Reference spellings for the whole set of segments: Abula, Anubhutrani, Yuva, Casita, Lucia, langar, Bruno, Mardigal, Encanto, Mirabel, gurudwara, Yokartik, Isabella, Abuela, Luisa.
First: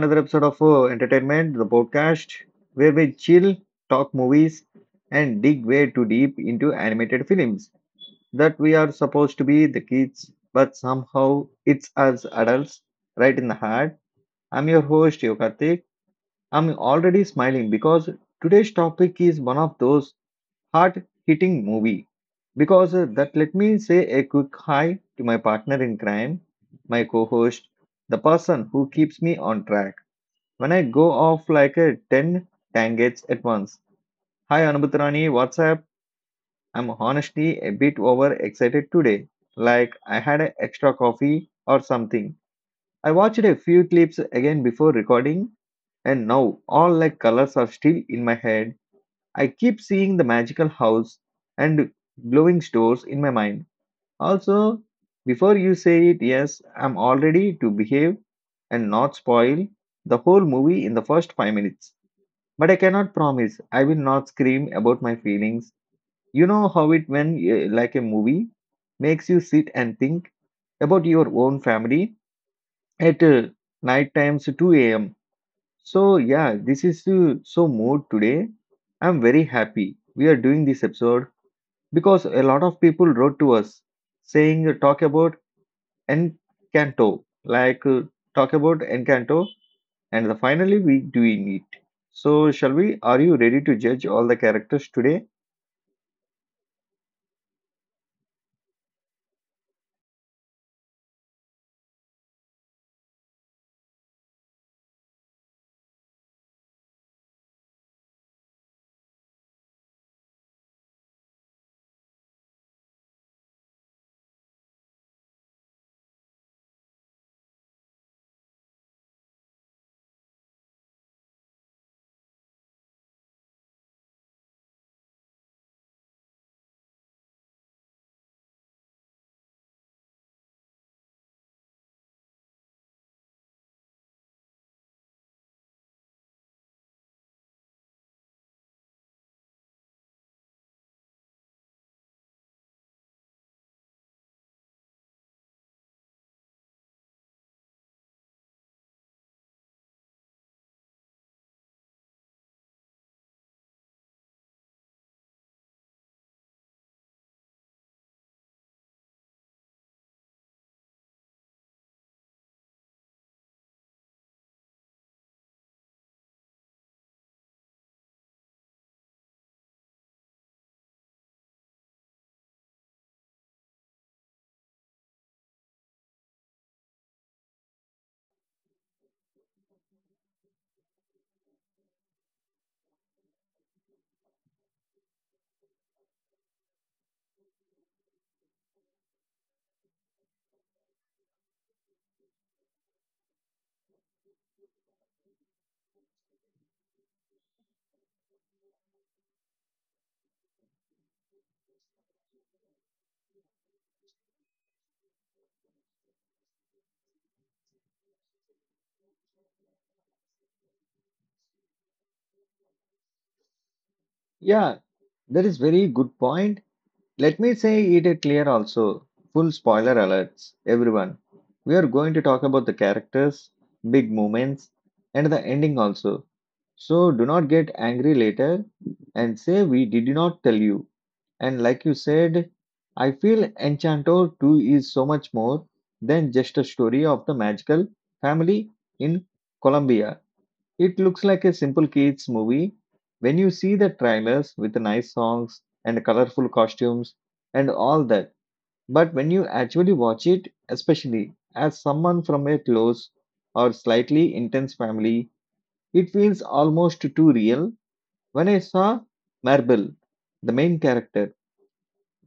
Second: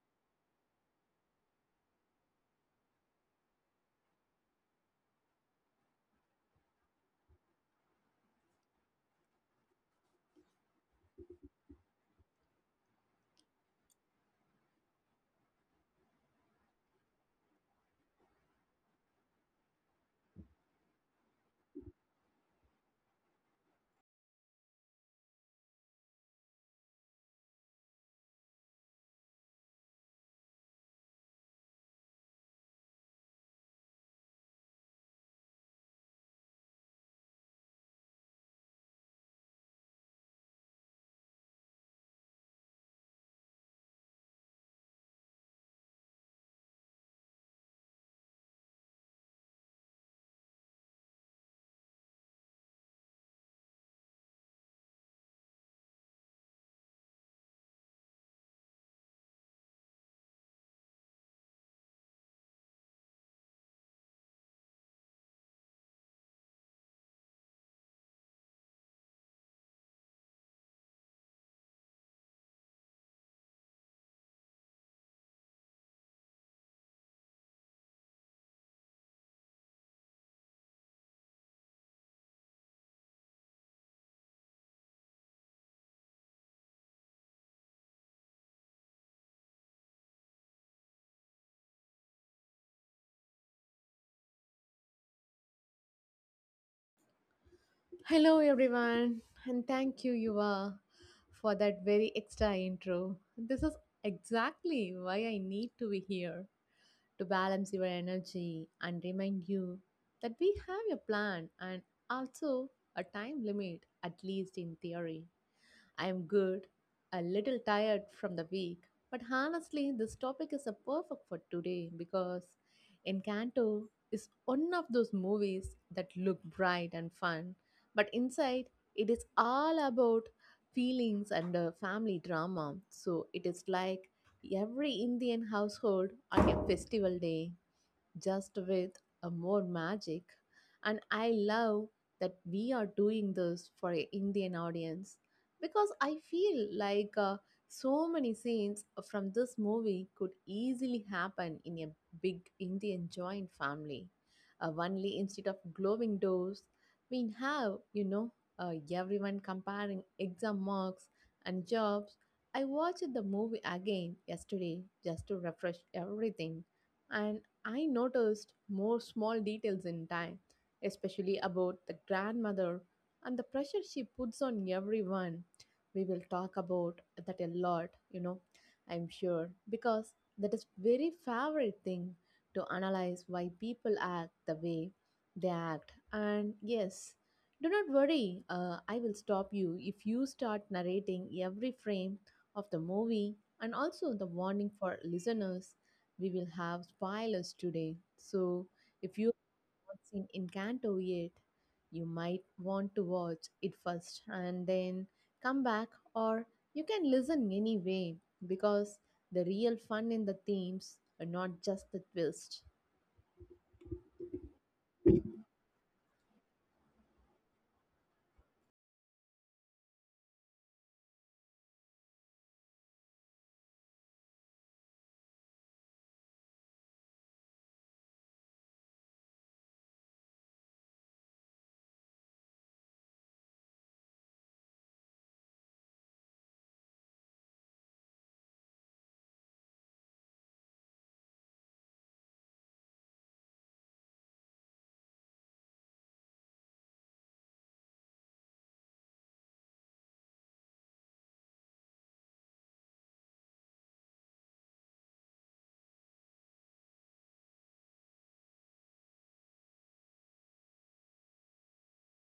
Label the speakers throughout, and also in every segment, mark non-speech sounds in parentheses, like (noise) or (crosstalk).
Speaker 1: another episode of Entertainment, the podcast where we chill, talk movies, and dig way too deep into animated films that we are supposed to be the kids, but somehow it's us adults right in the heart. I'm your host, Yokartik. I'm already smiling because today's topic is one of those hard hitting movie because that let me say a quick hi to my partner in crime, my co host, the person who keeps me on track when I go off like a 10 tangents at once. Hi Anubhutrani, what's up? I'm honestly a bit over excited today, like I had an extra coffee or something. I watched a few clips again before recording, and now all like colors are still in my head. I keep seeing the magical house and glowing stores in my mind. Also, before you say it, yes, I'm all ready to behave and not spoil the whole movie in the first 5 minutes. But I cannot promise I will not scream about my feelings. You know how it when like a movie makes you sit and think about your own family at night times 2 a.m. So yeah, this is so mood today. I'm very happy we are doing this episode because a lot of people wrote to us saying talk about Encanto, talk about Encanto, and the, finally we doing it. So shall we? Are you ready to judge all the characters today?
Speaker 2: Hello, everyone, and thank you, Yuva, for that very extra intro. This is exactly why I need to be here to balance your energy and remind you that we have a plan and also a time limit, at least in theory. I'm good, a little tired from the week, but honestly, this topic is a perfect for today because Encanto is one of those movies that look bright and fun, but inside it is all about feelings and family drama. So it is like every Indian household on a festival day just with a more magic. And I love that we are doing this for an Indian audience because I feel like so many scenes from this movie could easily happen in a big Indian joint family. Only instead of glowing doors, we have, everyone comparing exam marks and jobs. I watched the movie again yesterday just to refresh everything. And I noticed more small details in time, especially about the grandmother and the pressure she puts on everyone. We will talk about that a lot, you know, I'm sure, because that is very favorite thing to analyze why people act the way they act. And yes, do not worry, I will stop you if you start narrating every frame of the movie and also the warning for listeners we will have spoilers today. So, if you have not seen Encanto yet, you might want to watch it first and then come back, or you can listen anyway because the real fun in the themes are not just the twist.
Speaker 1: Yeah, that is very good point. Let me say it clear also. Full spoiler alerts, everyone. We are going to talk about the characters, big moments, and the ending also. So do not get angry later and say we did not tell you. And like you said, I feel Enchanto 2 is so much more than just a story of the magical family in Colombia. It looks like a simple kids movie. When you see the trailers with the nice songs and colorful costumes and all that, but when you actually watch it, especially as someone from a close or slightly intense family, it feels almost too real. When I saw Marble, the main character,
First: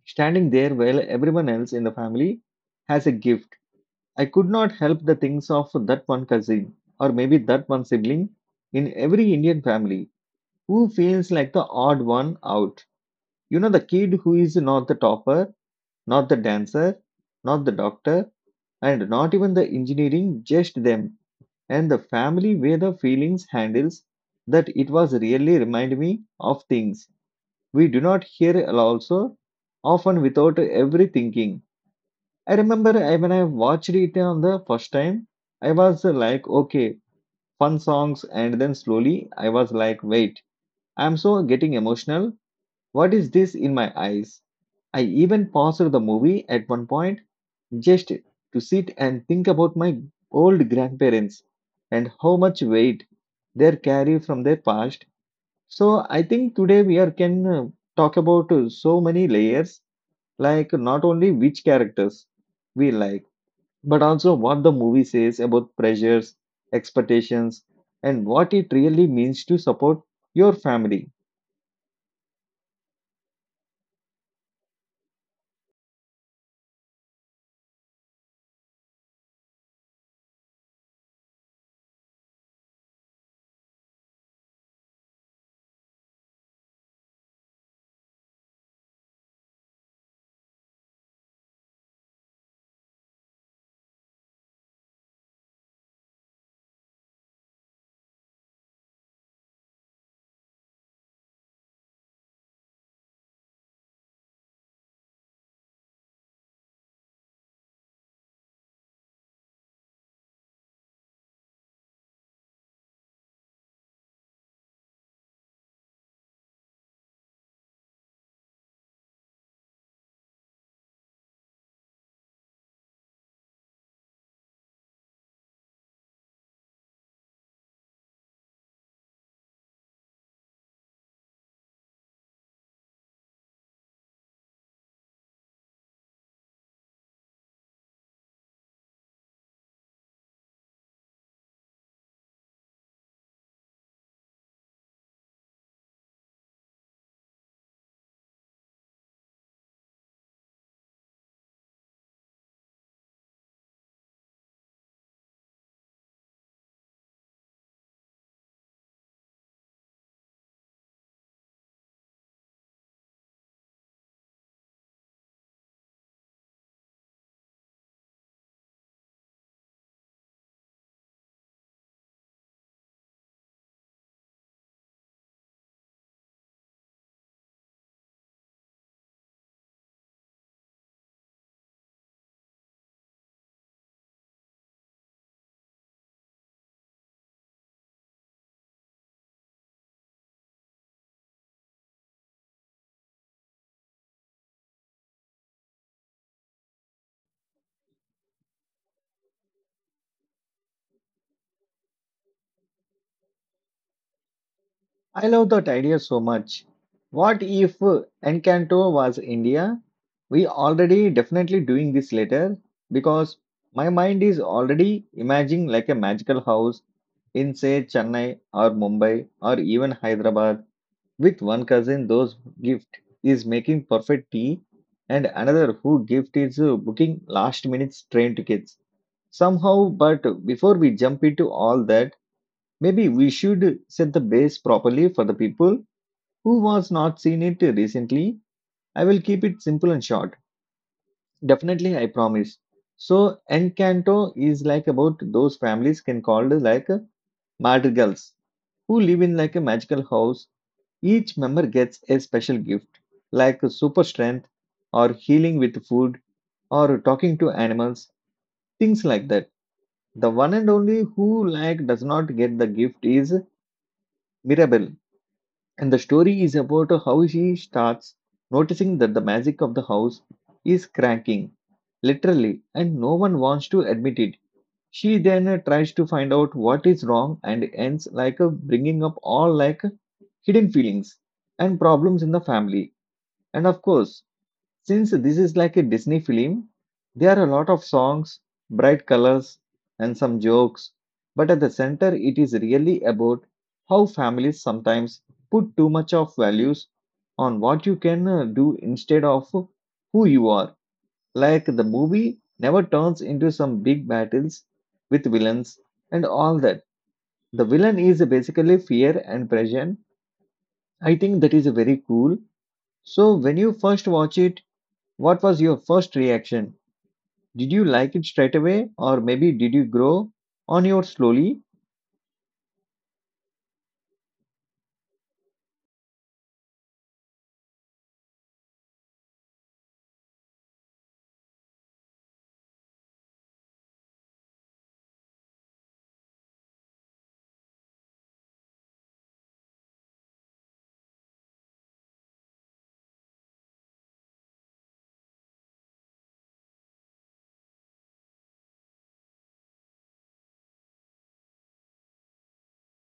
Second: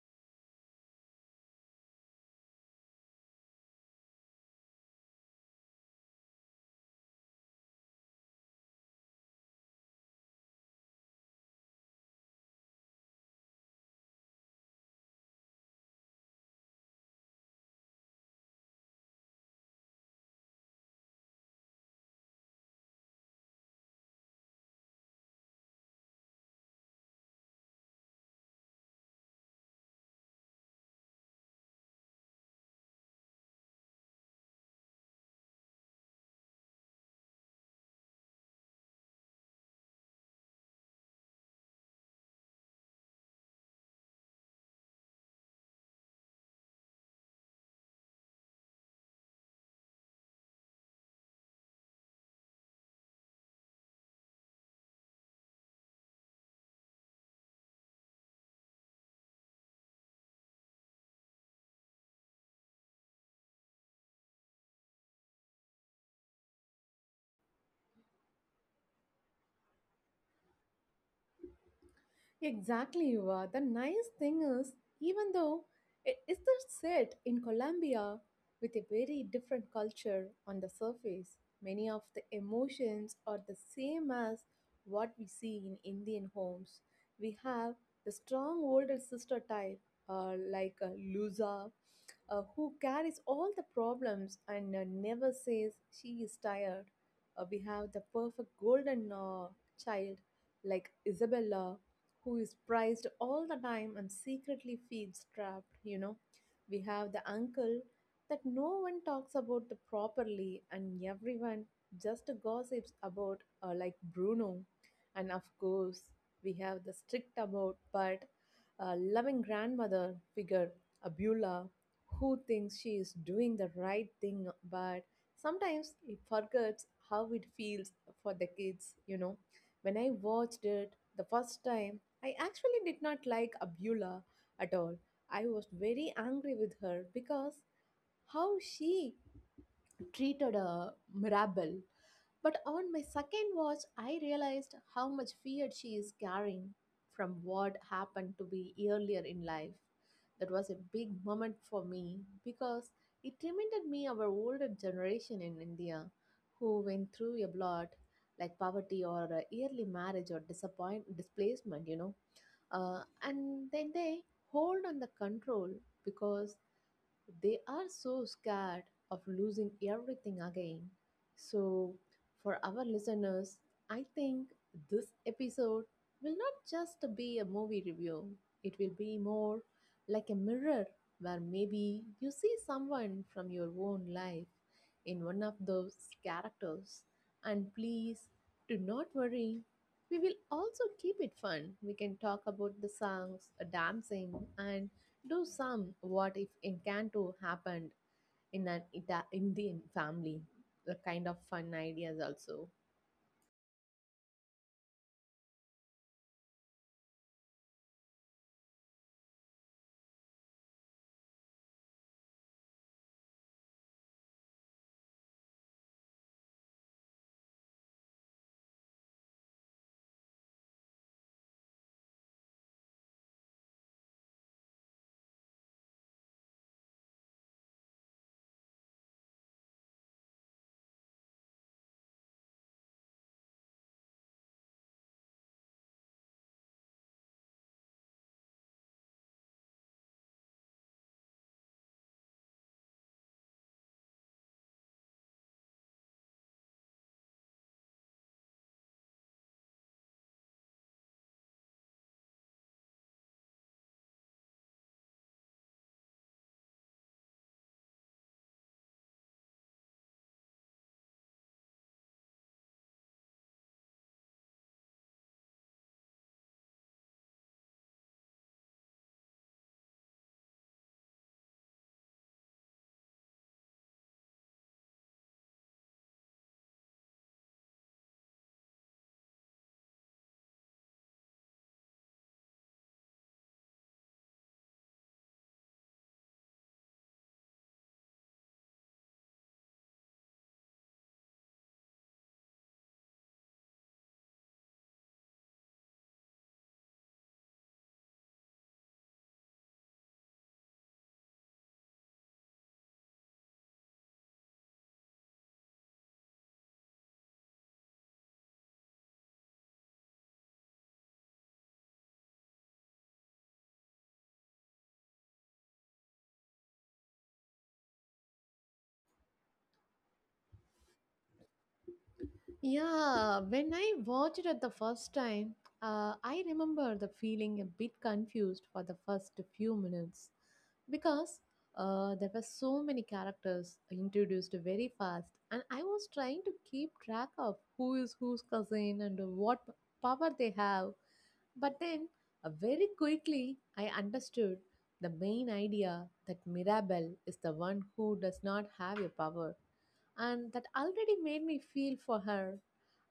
Speaker 1: standing there while everyone else in the family has a gift. I could not help the things of that one cousin or maybe that one sibling in every Indian family who feels like the odd one out. You know, the kid who is not the topper, not the dancer, not the doctor, and not even the engineering, just them. And the family where the feelings handles that it was really remind me of things we do not hear also often without every thinking. When I watched it on the first time, I was like, okay, fun songs, and then slowly I was like, wait, I'm so getting emotional. What is this in my eyes? I even paused the movie at one point just to sit and think about my old grandparents and how much weight they carry from their past. So I think today we are can talk about so many layers, like not only which characters we like but also what the movie says about pressures, expectations, and what it really means to support your family.
Speaker 2: Exactly, you are. The nice thing is, even though it is the set in Colombia with a very different culture on the surface, many of the emotions are the same as what we see in Indian homes. We have the strong older sister type, like Lusa who carries all the problems and never says she is tired. We have the perfect golden child like Isabella, who is prized all the time and secretly feels trapped, you know. We have the uncle that no one talks about the properly and everyone just gossips about like Bruno. And of course, we have the strict about but loving grandmother figure, Abula, who thinks she is doing the right thing, but sometimes it forgets how it feels for the kids, you know. When I watched it the first time, I actually did not like Abdullah at all. I was very angry with her because how she treated a Mirabel. But on my second watch, I realized how much fear she is carrying from what happened to be earlier in life. That was a big moment for me because it reminded me of our older generation in India who went through a lot like poverty or a early marriage or disappoint displacement, you know. And then they hold on the control because they are so scared of losing everything again. So, for our listeners, I think this episode will not just be a movie review, it will be more like a mirror where maybe you see someone from your own life in one of those characters. And please do not worry. We will also keep it fun. We can talk about the songs, dancing, and do some what if Encanto happened in an Indian family? The kind of fun ideas also.
Speaker 1: I love that idea so much. What if Encanto was India? We already definitely doing this later because my mind is already imagining like a magical house in say Chennai or Mumbai or even Hyderabad. With one cousin, those gift is making perfect tea, and another who gift is booking last minute train tickets. Somehow, but before we jump into all that, maybe we should set the base properly for the people who was not seen it recently. I will keep it simple and short. Definitely, I promise. So, Encanto is like about those families can called like madrigals who live in like a magical house. Each member gets a special gift, like super strength, or healing with food, or talking to animals, things like that. The one and only who like does not get the gift is Mirabel, and the story is about how she starts noticing that the magic of the house is cracking, literally, and no one wants to admit it. She then tries to find out what is wrong and ends like bringing up all like hidden feelings and problems in the family. And of course, since this is like a Disney film, there are a lot of songs, bright colors, and some jokes, but at the center, it is really about how families sometimes put too much of values on what you can do instead of who you are. Like the movie never turns into some big battles with villains and all that. The villain is basically fear and pressure. I think that is very cool. So, when you first watch it, what was your first reaction? Did you like it straight away, or maybe did you grow on your slowly?
Speaker 2: Yeah, when I watched it the first time, I remember the feeling a bit confused for the first few minutes because there were so many characters introduced very fast, and I was trying to keep track of who is whose cousin and what power they have. But then, very quickly, I understood the main idea that Mirabelle is the one who does not have a power, and that already made me feel for her.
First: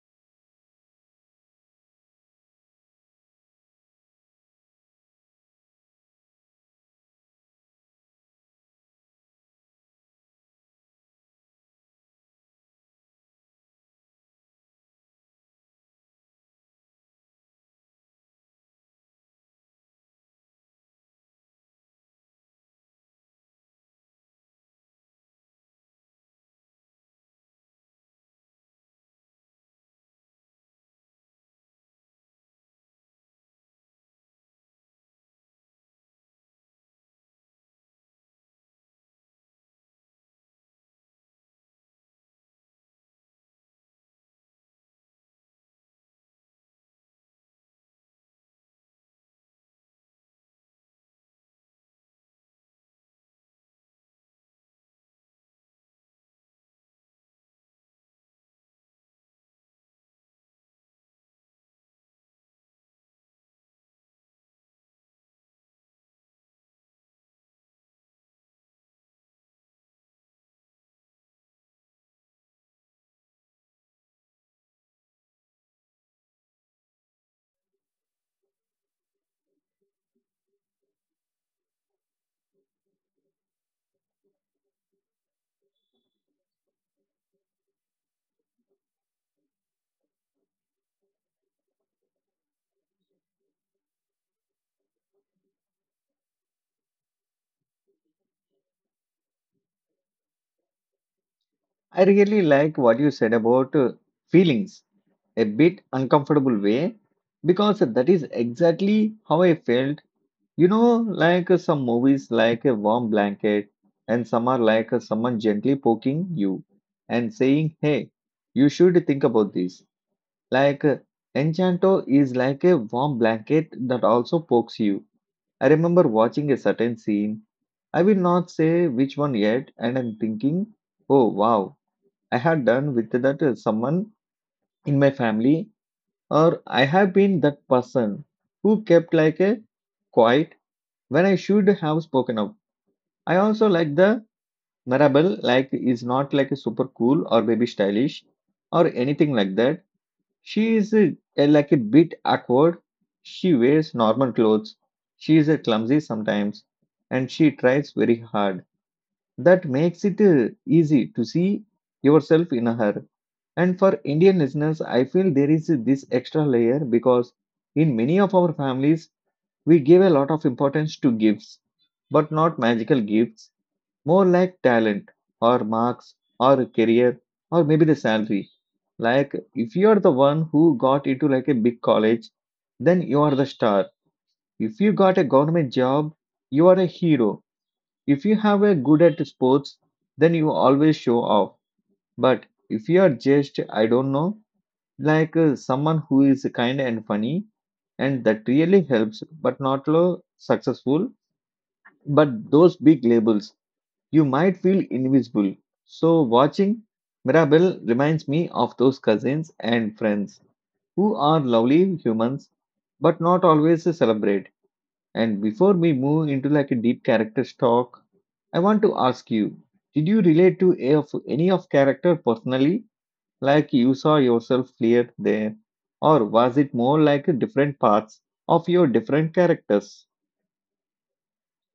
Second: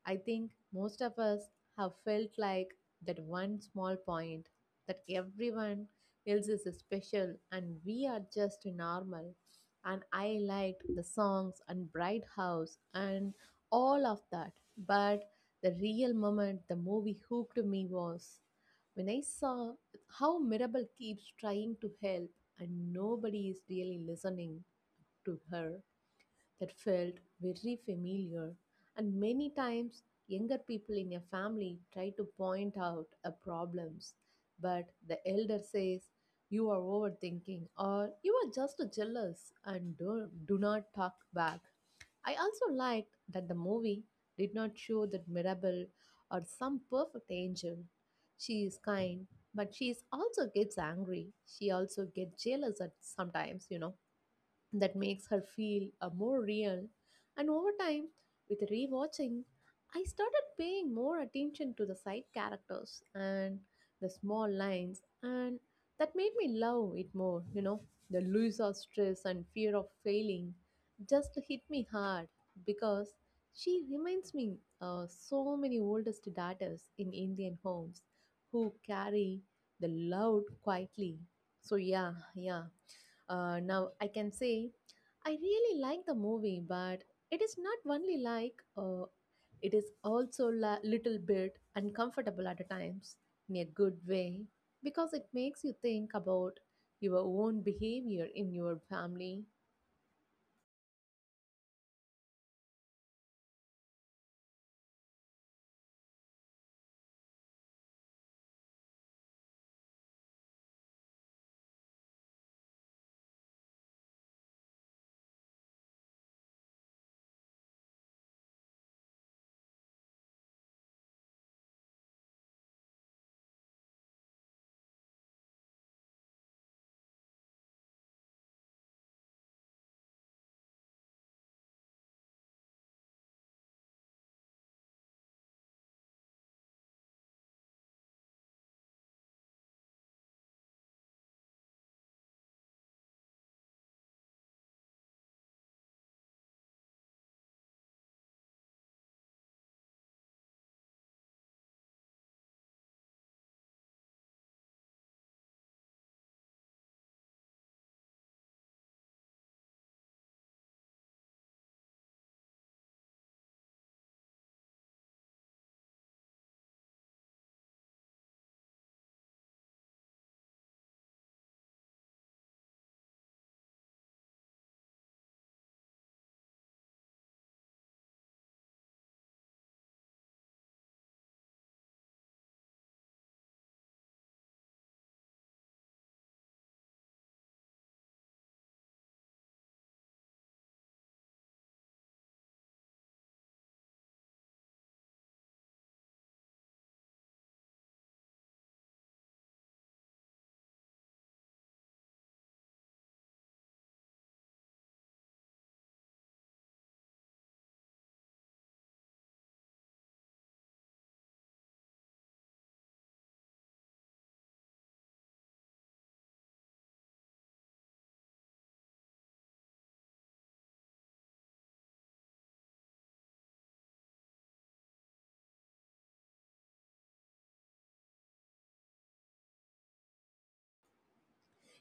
Speaker 2: I think most of us have felt like that one small point that everyone else is special and we are just normal. And I liked the songs and Bright House and all of that. But the real moment the movie hooked me was when I saw how Mirabel keeps trying to help and nobody is really listening to her that felt very familiar, and many times younger people in a family try to point out a problems, but the elder says you are overthinking or you are just jealous and do not talk back. I also liked that the movie did not show that Mirabel or some perfect angel. She is kind, but she is also gets angry. She also gets jealous at sometimes, you know that makes her feel more real. And over time, with rewatching, I started paying more attention to the side characters and the small lines, and that made me love it more. You know, the Louisa stress and fear of failing just hit me hard because she reminds me so many oldest daughters in Indian homes who carry the load quietly. So yeah, now I can say I really like the movie, but it is not only like it is also a little bit uncomfortable at times in a good way because it makes you think about your own behavior in your family.
Speaker 1: I really like what you said about feelings, a bit uncomfortable way, because that is exactly how I felt. You know, some movies, like a warm blanket, and some are like someone gently poking you and saying, "Hey, you should think about this." Like uh, Enchanto is like a warm blanket that also pokes you. I remember watching a certain scene. I will not say which one yet, and I'm thinking, oh wow, I had done with that someone in my family, or I have been that person who kept like a quiet when I should have spoken up. I also like the Mirabelle, like is not like a super cool or baby stylish or anything like that. She is like a bit awkward. She wears normal clothes. She is clumsy sometimes, and she tries very hard. That makes it easy to see yourself in her. And for Indian listeners, I feel there is this extra layer because in many of our families, we give a lot of importance to gifts, but not magical gifts, more like talent or marks or a career or maybe the salary. Like if you are the one who got into like a big college, then you are the star. If you got a government job, you are a hero. If you have a good at sports, then you always show off. But if you are just, I don't know, like someone who is kind and funny and that really helps but not low successful, but those big labels, you might feel invisible. So, watching Mirabelle reminds me of those cousins and friends who are lovely humans but not always celebrate. And before we move into like a deep character talk, I want to ask you, did you relate to a of any of character personally, like you saw yourself clear there, or was it more like different parts of your different characters?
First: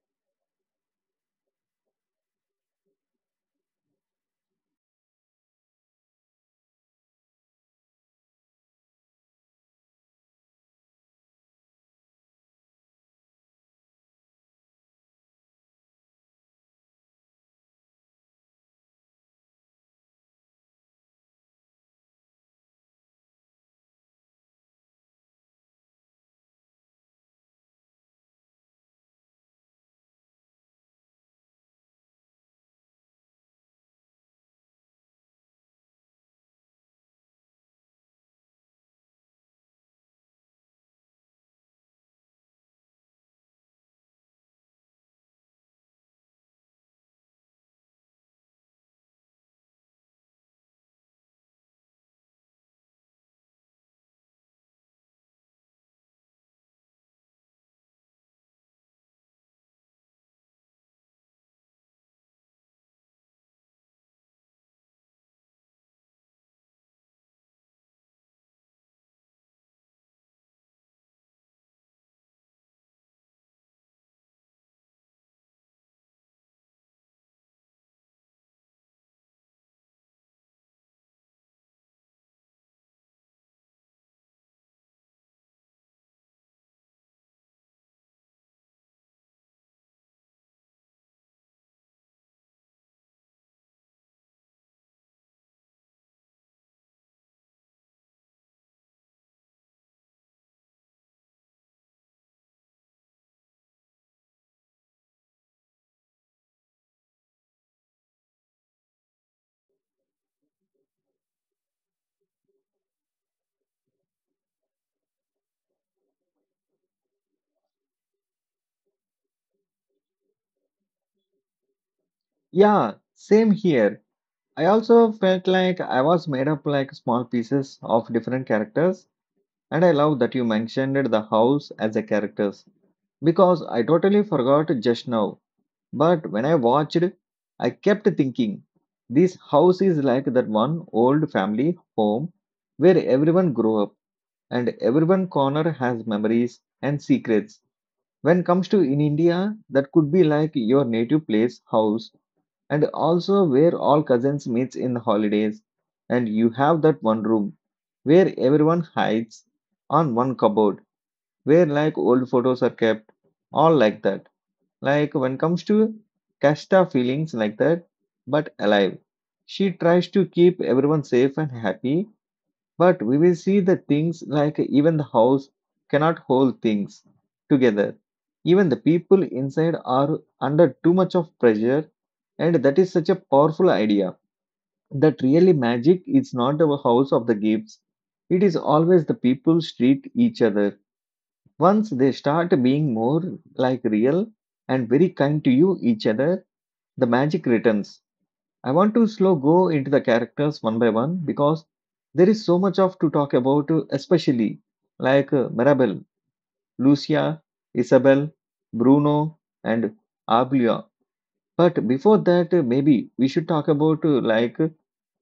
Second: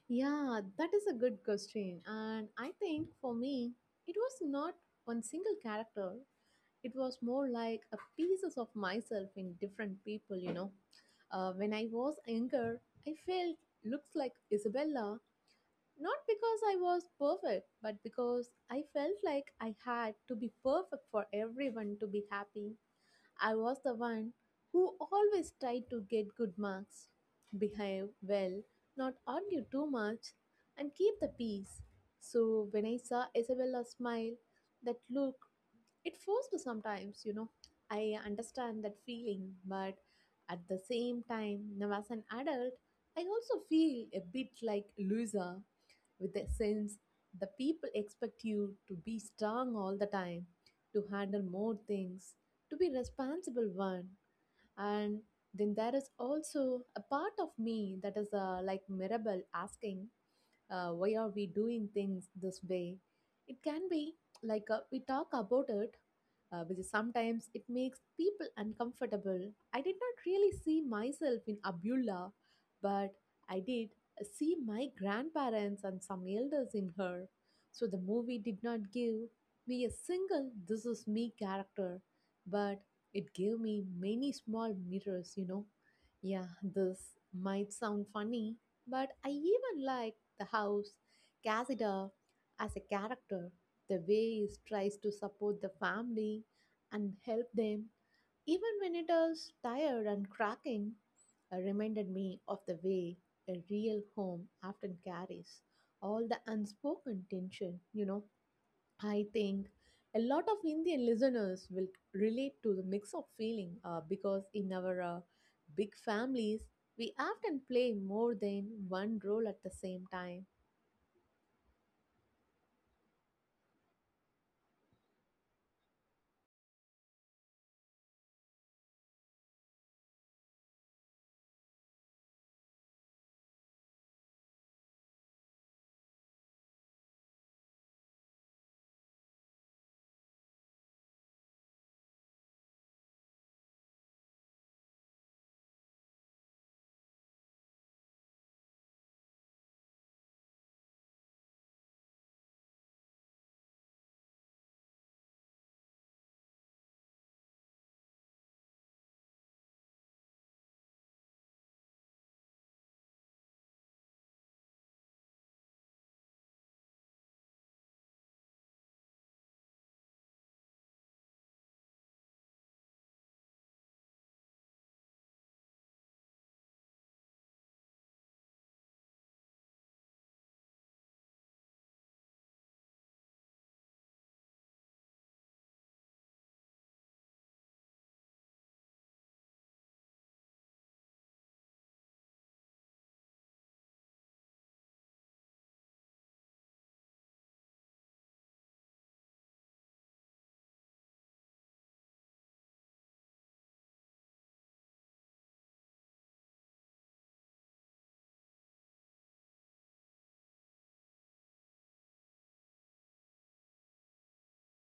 Speaker 2: Yeah, that is a good question, and I think for me it was not one single character it was more like a pieces of myself in different people you know when I was younger I felt looks like Isabella not because I was perfect but because I felt like I had to be perfect for everyone to be happy I was the one who always tried to get good marks behave well not argue too much and keep the peace so when I saw Isabella smile that look it forced sometimes, you know. I understand that feeling, but at the same time, now as an adult, I also feel a bit like loser with the sense the people expect you to be strong all the time, to handle more things, to be responsible one. And then there is also a part of me that is like Mirabel asking, why are we doing things this way it can be like we talk about it which is sometimes it makes people uncomfortable I did not really see myself in Abdullah but I did see my grandparents and some elders in her so the movie did not give me a single this is me character but it gave me many small mirrors you know yeah this might sound funny but I even like the house Cassida as a character, the way he tries to support the family and help them, even when it is tired and cracking, reminded me of the way a real home often carries all the unspoken tension. You know, I think a lot of Indian listeners will relate to the mix of feeling because in our big families, we often play more than one role at the same time
Speaker 1: Yeah, same here. I also felt like I was made up like small pieces of different characters, and I love that you mentioned the house as a characters because I totally forgot just now. But when I watched, I kept thinking this house is like that one old family home where everyone grew up and everyone corner has memories and secrets. When comes to in India, that could be like your native place house and also where all cousins meets in the holidays and you have that one room where everyone hides on one cupboard where like old photos are kept all like that. Like when comes to kashta feelings like that but alive, she tries to keep everyone safe and happy, but we will see the things like even the house cannot hold things together. Even the people inside are under too much of pressure, and that is such a powerful idea. That really magic is not the house of the gifts, it is always the people treat each other. Once they start being more like real and very kind to you each other, the magic returns. I want to slow go into the characters one by one because there is so much of to talk about, especially like Mirabel, Lucia, Isabel, Bruno, and Ablia. But before that, maybe we should talk about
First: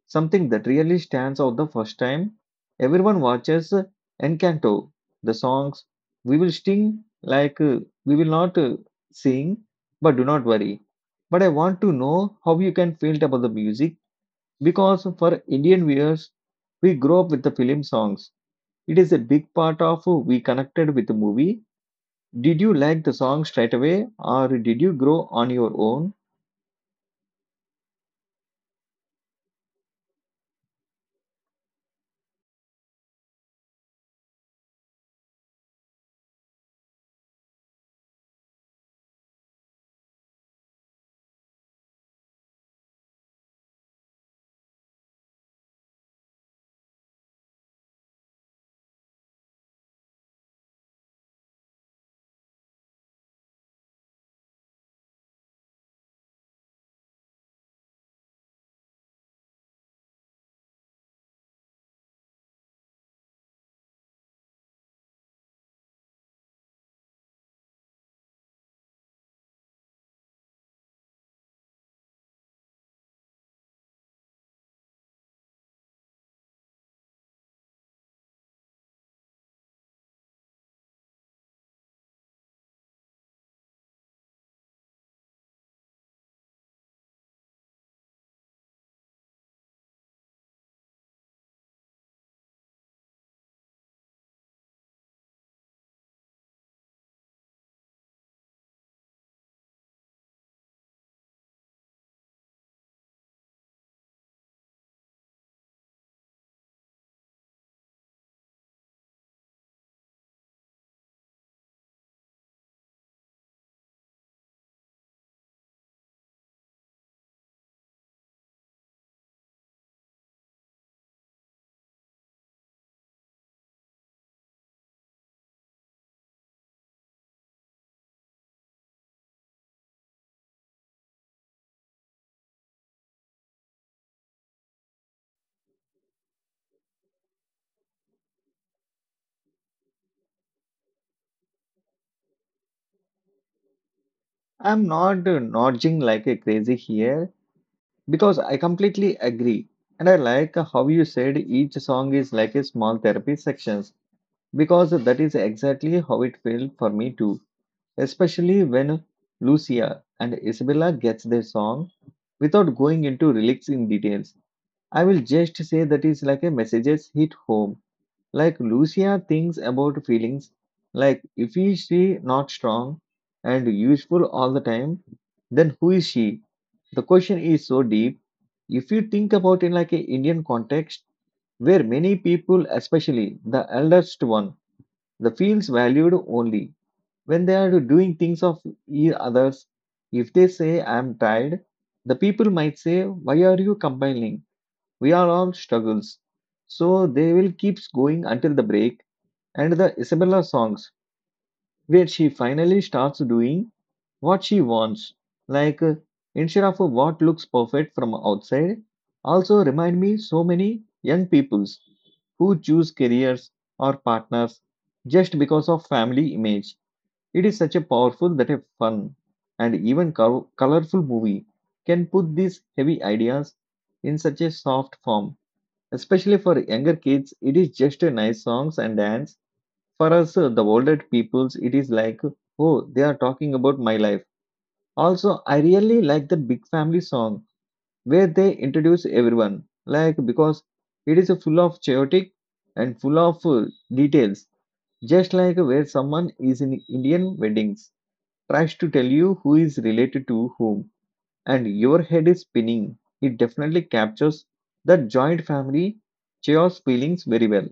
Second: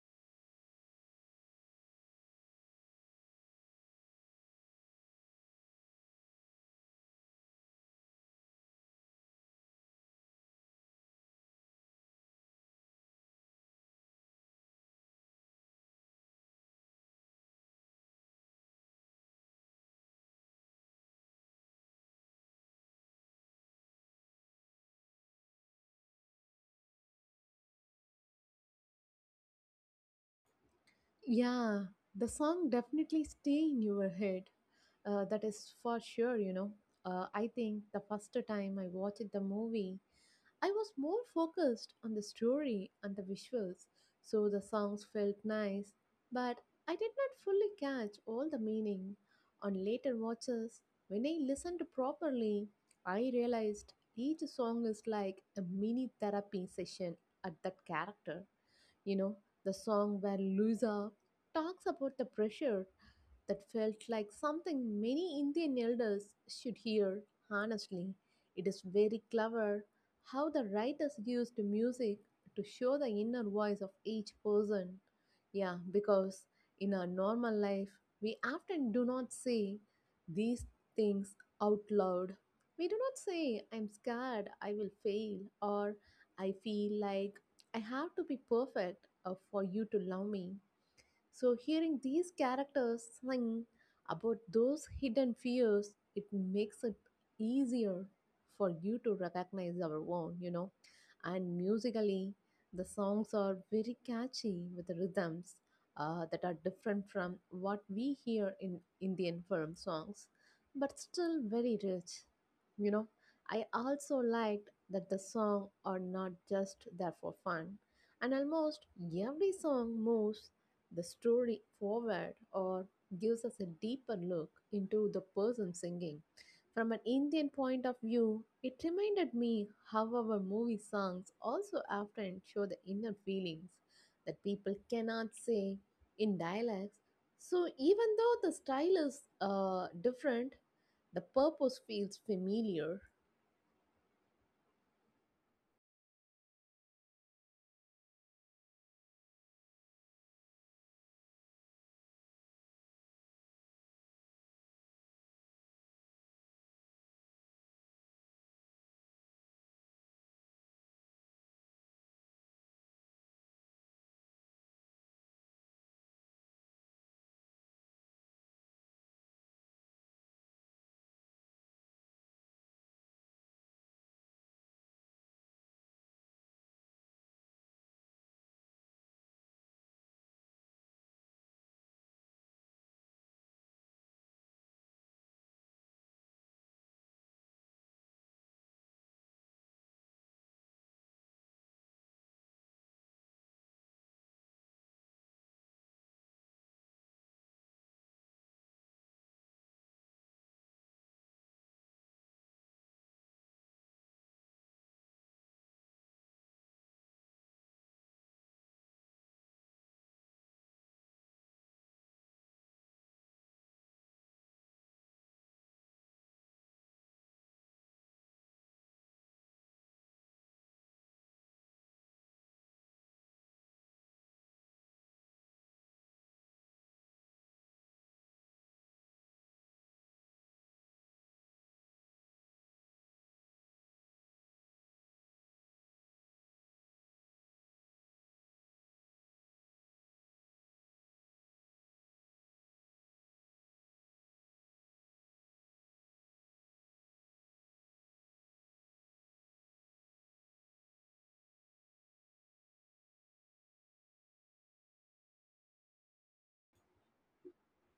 Speaker 1: something that really stands out the first time everyone watches Encanto. The songs we will sing like, we will not sing, but do not worry. But I want to know how you can feel about the music because for Indian viewers, we grow up with the film songs. It is a big part of who we connected with the movie. Did you like the song straight away or did you grow on your own?
Speaker 2: Yeah, the song definitely stay in your head. That is for sure, you know. I think the first time I watched the movie, I was more focused on the story and the visuals, so the songs felt nice, but I did not fully catch all the meaning. On later watches, when I listened properly, I realized each song is like a mini therapy session at that character. You know, the song where Luisa talks about the pressure, that felt like something many Indian elders should hear, honestly. It is very clever how the writers used music to show the inner voice of each person. Yeah, because in our normal life, we often do not say these things out loud. We do not say, I'm scared, I will fail, or I feel like I have to be perfect for you to love me. So, hearing these characters sing about those hidden fears, it makes it easier for you to recognize our own, you know. And musically, the songs are very catchy with the rhythms that are different from what we hear in Indian film songs, but still very rich, you know. I also liked that the songs are not just there for fun, and almost every song moves the story forward or gives us a deeper look into the person singing. From an Indian point of view, it reminded me how our movie songs also often show the inner feelings that people cannot say in dialects. So, even though the style is different, the purpose feels familiar.
Speaker 1: I'm not nudging like a crazy here because I completely agree. And I like how you said each song is like a small therapy sections, because that is exactly how it felt for me too. Especially when Lucia and Isabella gets their song, without going into lyrics in details, I will just say that is like a messages hit home. Like Lucia thinks about feelings. Like if he is she not strong and useful all the time, then who is she? The question is so deep. If you think about in like a Indian context, where many people, especially the eldest one, the feels valued only when they are doing things of others. If they say I am tired, the people might say, "Why are you complaining?" We are all struggles. So they will keep going until the break and the Isabella songs, where she finally starts doing what she wants. Like, uh, Instead of what looks perfect from outside, also remind me so many young peoples who choose careers or partners just because of family image. It is such a powerful that a fun and even colorful movie can put these heavy ideas in such a soft form. Especially for younger kids, it is just a nice songs and dance. For us, the older peoples, it is like, oh, they are talking about my life. Also, I really like the big family song where they introduce everyone, like because it is full of chaotic and full of details. Just like where someone is in Indian weddings, tries to tell you who is related to whom, and your head is spinning. It definitely captures that joint family chaos feelings very well.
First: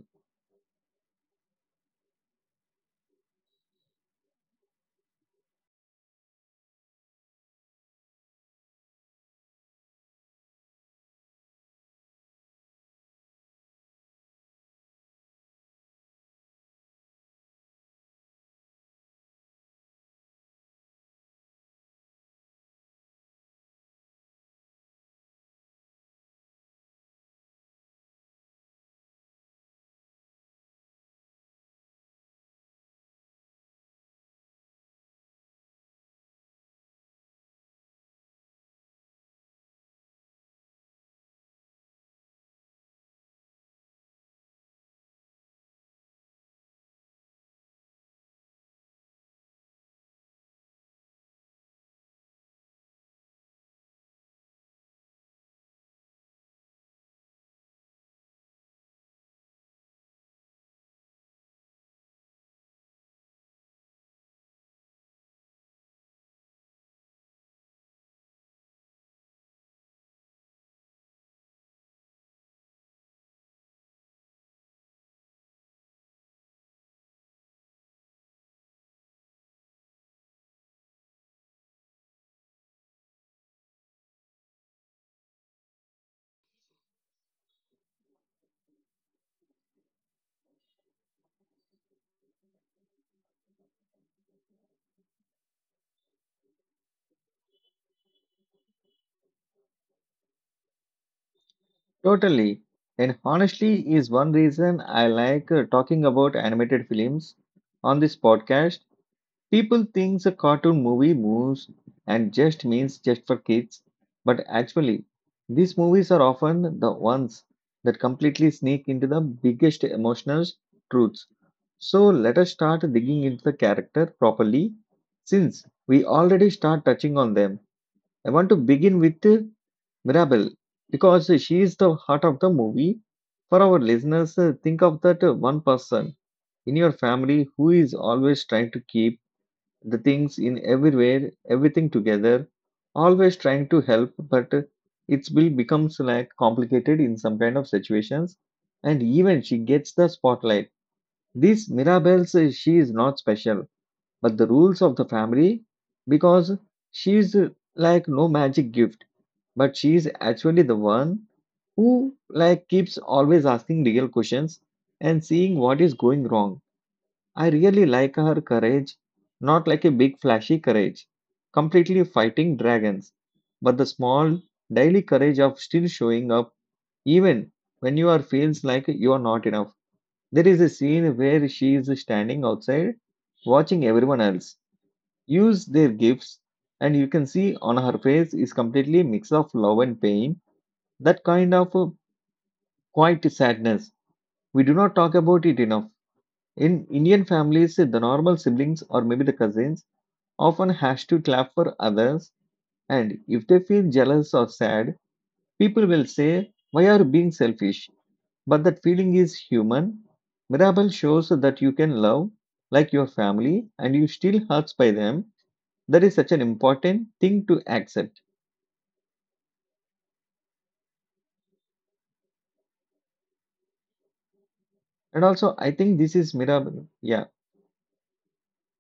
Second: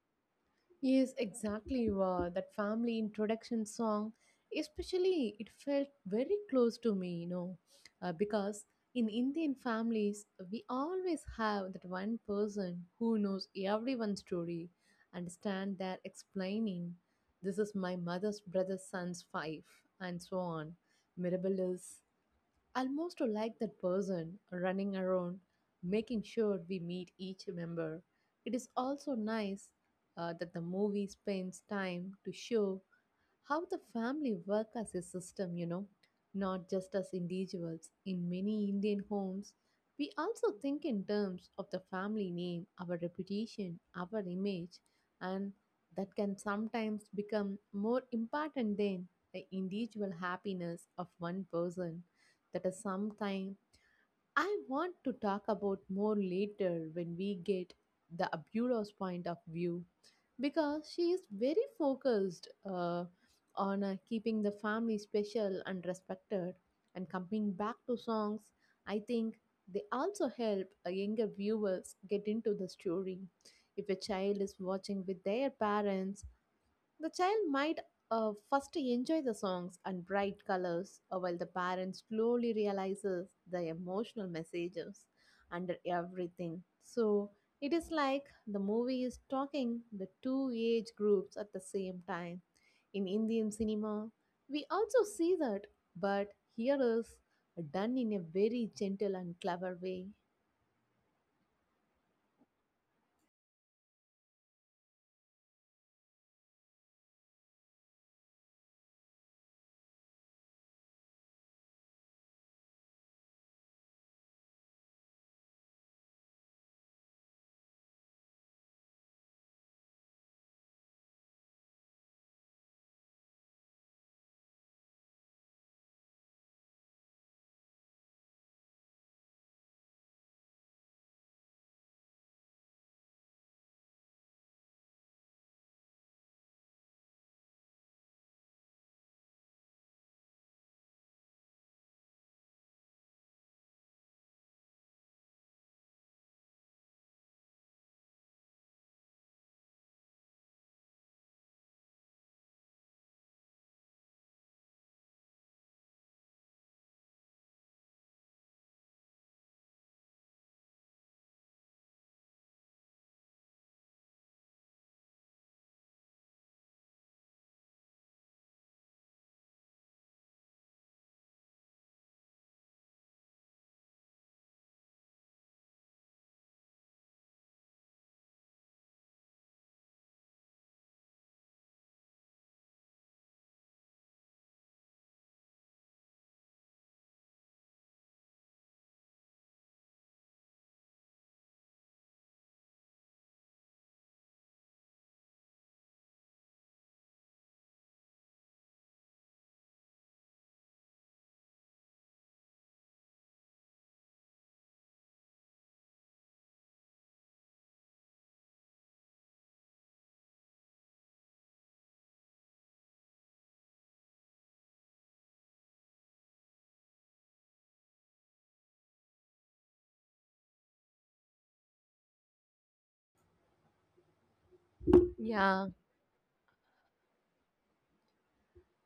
Speaker 2: Yes, exactly. Wow. That family introduction song, especially, it felt very close to me, you know, because in Indian families, we always have that one person who knows everyone's story and stand there explaining, this is my mother's brother's son's wife, and so on. Mirabelle is almost like that person running around making sure we meet each member. It is also nice that the movie spends time to show how the family work as a system, you know, not just as individuals. In many Indian homes, we also think in terms of the family name, our reputation, our image, and that can sometimes become more important than the individual happiness of one person. That is sometimes I want to talk about more later when we get the Aburo's point of view because she is very focused on keeping the family special and respected. And coming back to songs, I think they also help younger viewers get into the story. If a child is watching with their parents, the child might first enjoy the songs and bright colors, while the parent slowly realizes the emotional messages under everything. So it is like the movie is talking the two age groups at the same time. In Indian cinema, we also see that, but here is done in a very gentle and clever way.
Speaker 1: Totally. And honestly, is one reason I like talking about animated films on this podcast. People think a cartoon movie moves and just means just for kids, but actually, these movies are often the ones that completely sneak into the biggest emotional truths. So let us start digging into the character properly, since we already start touching on them. I want to begin with Mirabel, because she is the heart of the movie. For our listeners, think of that one person in your family who is always trying to keep the things in everywhere, everything together, always trying to help, but it will becomes like complicated in some kind of situations, and even she gets the spotlight. This Mirabelle says she is not special, but the rules of the family because she is like no magic gift, but she is actually the one who like keeps always asking real questions and seeing what is going wrong. I really like her courage, not like a big flashy courage, completely fighting dragons, but the small daily courage of still showing up even when you are feels like you are not enough. There is a scene where she is standing outside watching everyone else use their gifts, and you can see on her face is completely mix of love and pain, that kind of quiet sadness. We do not talk about it enough. In Indian families, the normal siblings or maybe the cousins often has to clap for others, and if they feel jealous or sad, people will say, "Why are you being selfish?" But that feeling is human. Mirabel shows that you can love like your family, and you still hurts by them. That is such an important thing to accept. And also,
Speaker 2: Yeah,
Speaker 1: I think this is Mirabel. Yeah.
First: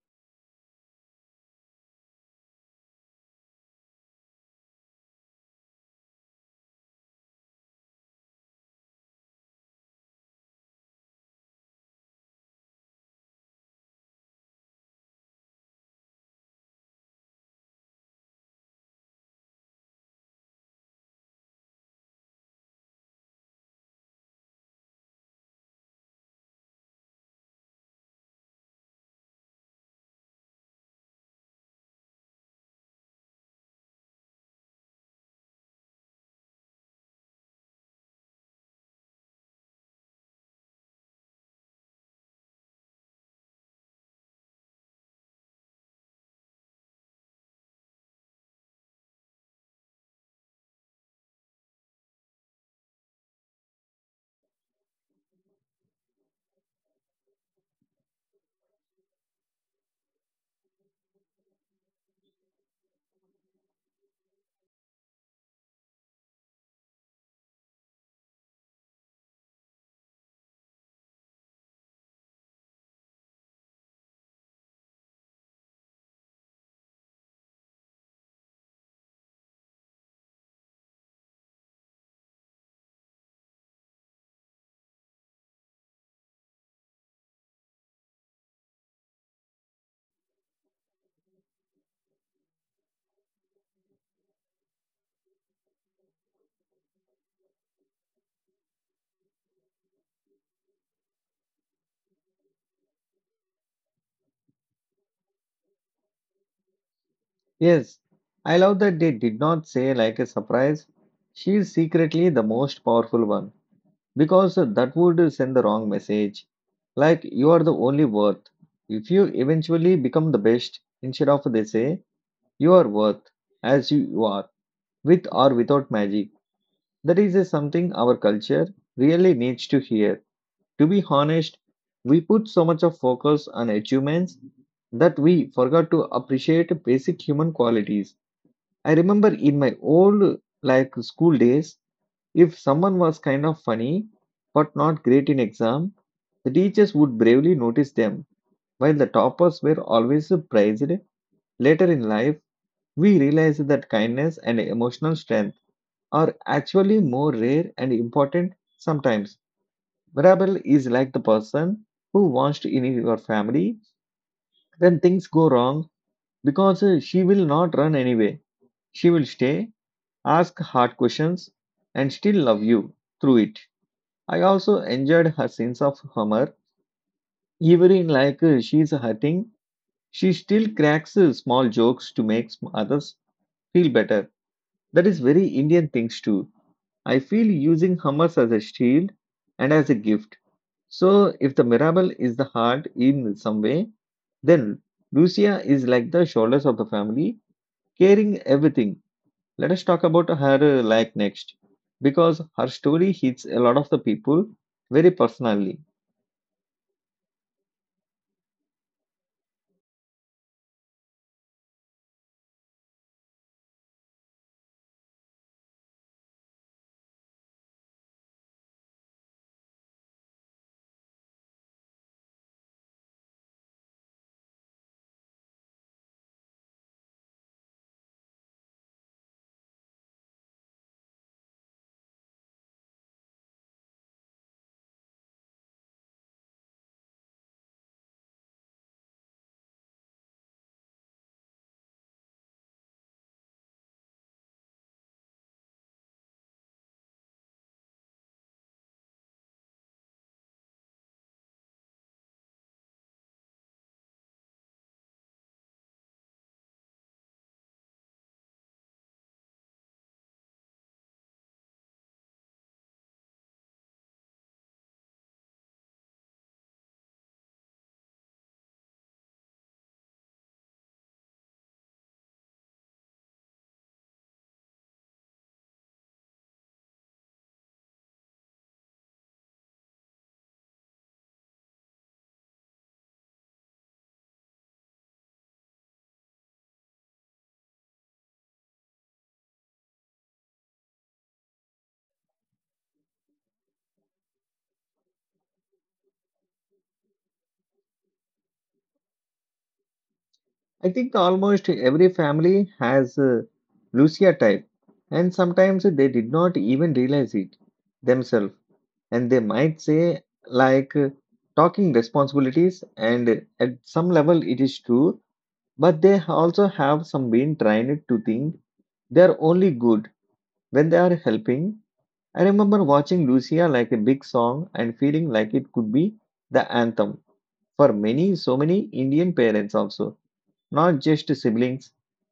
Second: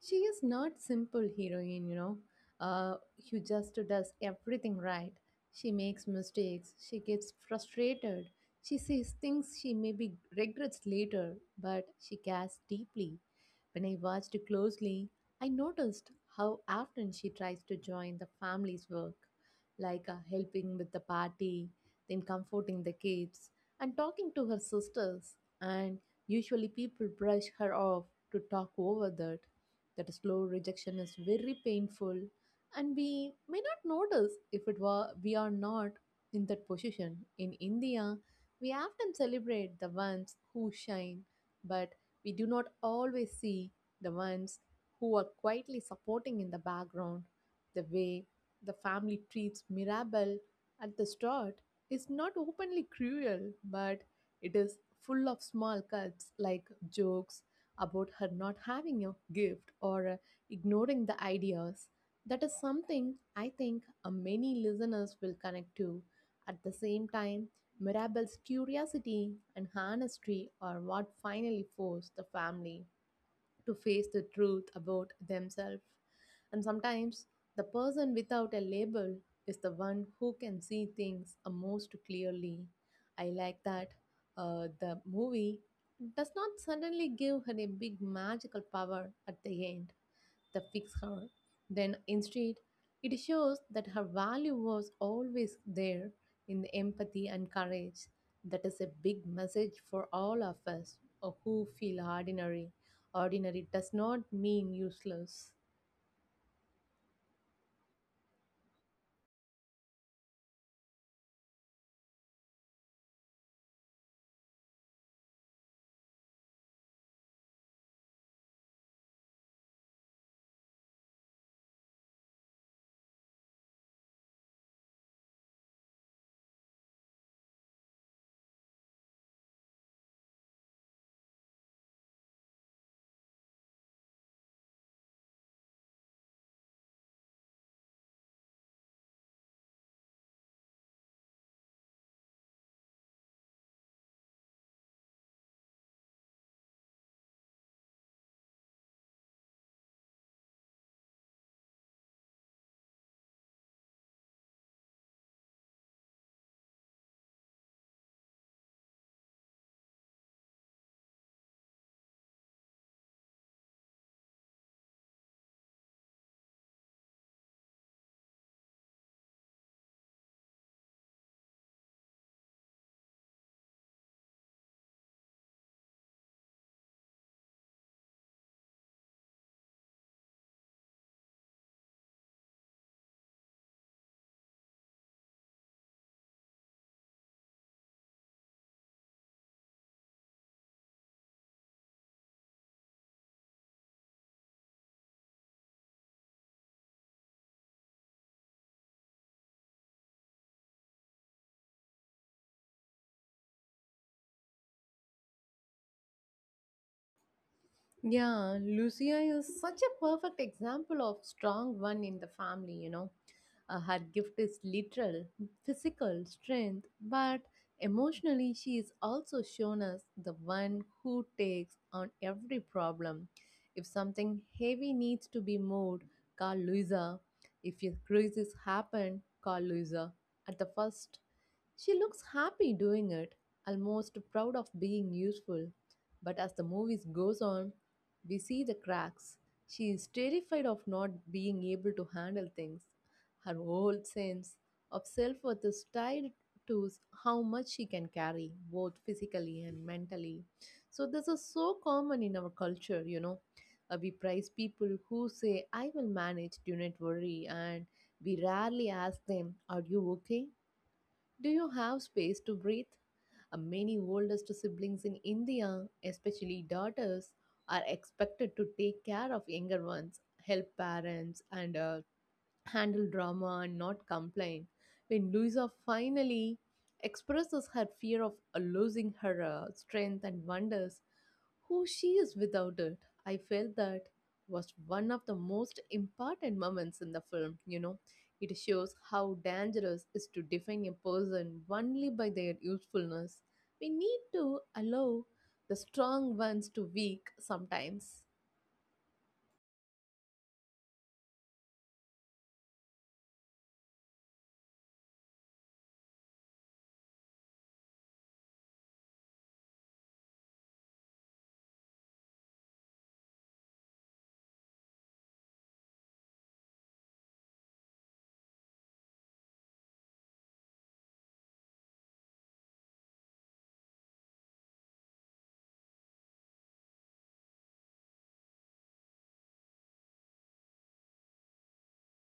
Speaker 2: she is not simple heroine, you know, uh, who just does everything right. She makes mistakes, she gets frustrated, she says things she maybe regrets later, but she cares deeply. When I watched closely, I noticed how often she tries to join the family's work, like helping with the party, then comforting the kids and talking to her sisters, and usually people brush her off, to talk over that. That slow rejection is very painful, and we may not notice if it were we are not in that position. In India, we often celebrate the ones who shine, but we do not always see the ones who are quietly supporting in the background. The way the family treats Mirabel at the start is not openly cruel, but it is full of small cuts like jokes about her not having a gift or ignoring the ideas. That is something I think many listeners will connect to. At the same time, Mirabelle's curiosity and honesty are what finally forced the family to face the truth about themselves. And sometimes the person without a label is the one who can see things most clearly. I like that the movie does not suddenly give her a big magical power at the end that fix her. Then instead, it shows that her value was always there in the empathy and courage. That is a big message for all of us who feel ordinary. Ordinary does not mean useless.
Speaker 1: Yes, I love that they did not say like a surprise. She is secretly the most powerful one, because that would send the wrong message. Like you are the only worth. If you eventually become the best, instead of they say you are worth as you are, with or without magic. That is a something our culture really needs to hear. To be honest, we put so much of focus on achievements that we forgot to appreciate basic human qualities. I remember in my old like school days, if someone was kind of funny but not great in exam, the teachers would bravely notice them. While the toppers were always praised, later in life we realized that kindness and emotional strength are actually more rare and important sometimes. Mirabel is like the person who wants to in your family when things go wrong because she will not run anyway. She will stay ask hard questions, and still love you through it. I also enjoyed her sense of humor. Even in like she's hurting, she still cracks small jokes to make others feel better. That is very Indian things too. I feel using humor as a shield and as a gift. So if the Mirabelle is the heart in some way, then Lucia is like the shoulders of the family, carrying everything. Let us talk about her like next, because her story hits a lot of the people very personally.
Speaker 2: Yeah, Lucia is such a perfect example of strong one in the family, you know. Her gift is literal, physical strength, but emotionally she is also shown as the one who takes on every problem. If something heavy needs to be moved, call Luisa. If a crisis happen, call Luisa. At the first she looks happy doing it, almost proud of being useful. But as the movie goes on, we see the cracks. She is terrified of not being able to handle things. Her whole sense of self worth is tied to how much she can carry, both physically and mentally. So, this is so common in our culture, you know. We praise people who say, "I will manage, do not worry," and we rarely ask them, "Are you okay? Do you have space to breathe?" Many oldest siblings in India, especially daughters, are expected to take care of younger ones, help parents, and handle drama and not complain. When Louisa finally expresses her fear of losing her strength and wonders who she is without it. I felt that was one of the most important moments in the film, you know. It shows how dangerous is to define a person only by their usefulness. We need to allow the strong ones to weak sometimes.
Speaker 1: I think almost every family has a Lucia type, and sometimes they did not even realize it themselves. And they might say, talking responsibilities, and at some level it is true, but they also have some been trained to think they are only good when they are helping. I remember watching Lucia like a big song and feeling like it could be the anthem for many, so many Indian parents also, not just siblings,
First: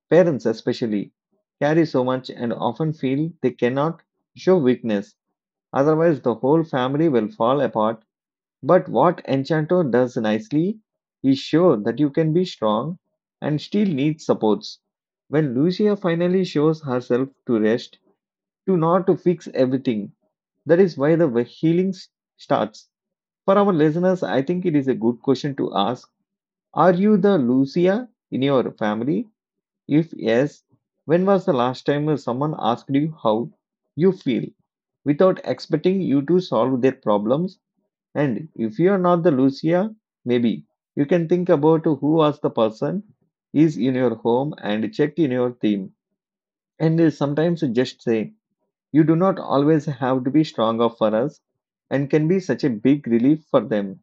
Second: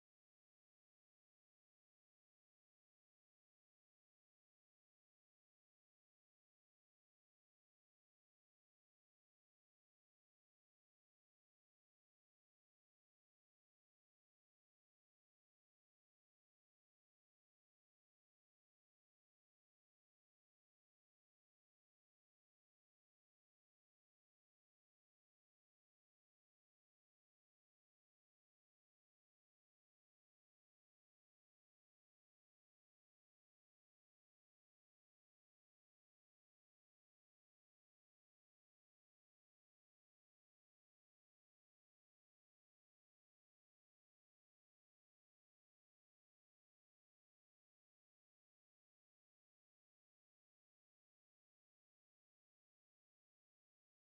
Speaker 1: parents especially, carry so much and often feel they cannot show weakness, otherwise, the whole family will fall apart. But what Enchanto does nicely is show that you can be strong and still need supports. When Lucia finally shows herself to rest, to not to fix everything, that is why the way healing starts. For our listeners, I think it is a good question to ask. Are you the Lucia in your family? If yes, when was the last time someone asked you how you feel without expecting you to solve their problems? And if you are not the Lucia, maybe you can think about who was the person is in your home and check in your theme. And sometimes just say, you do not always have to be stronger for us and can be such a big relief for them.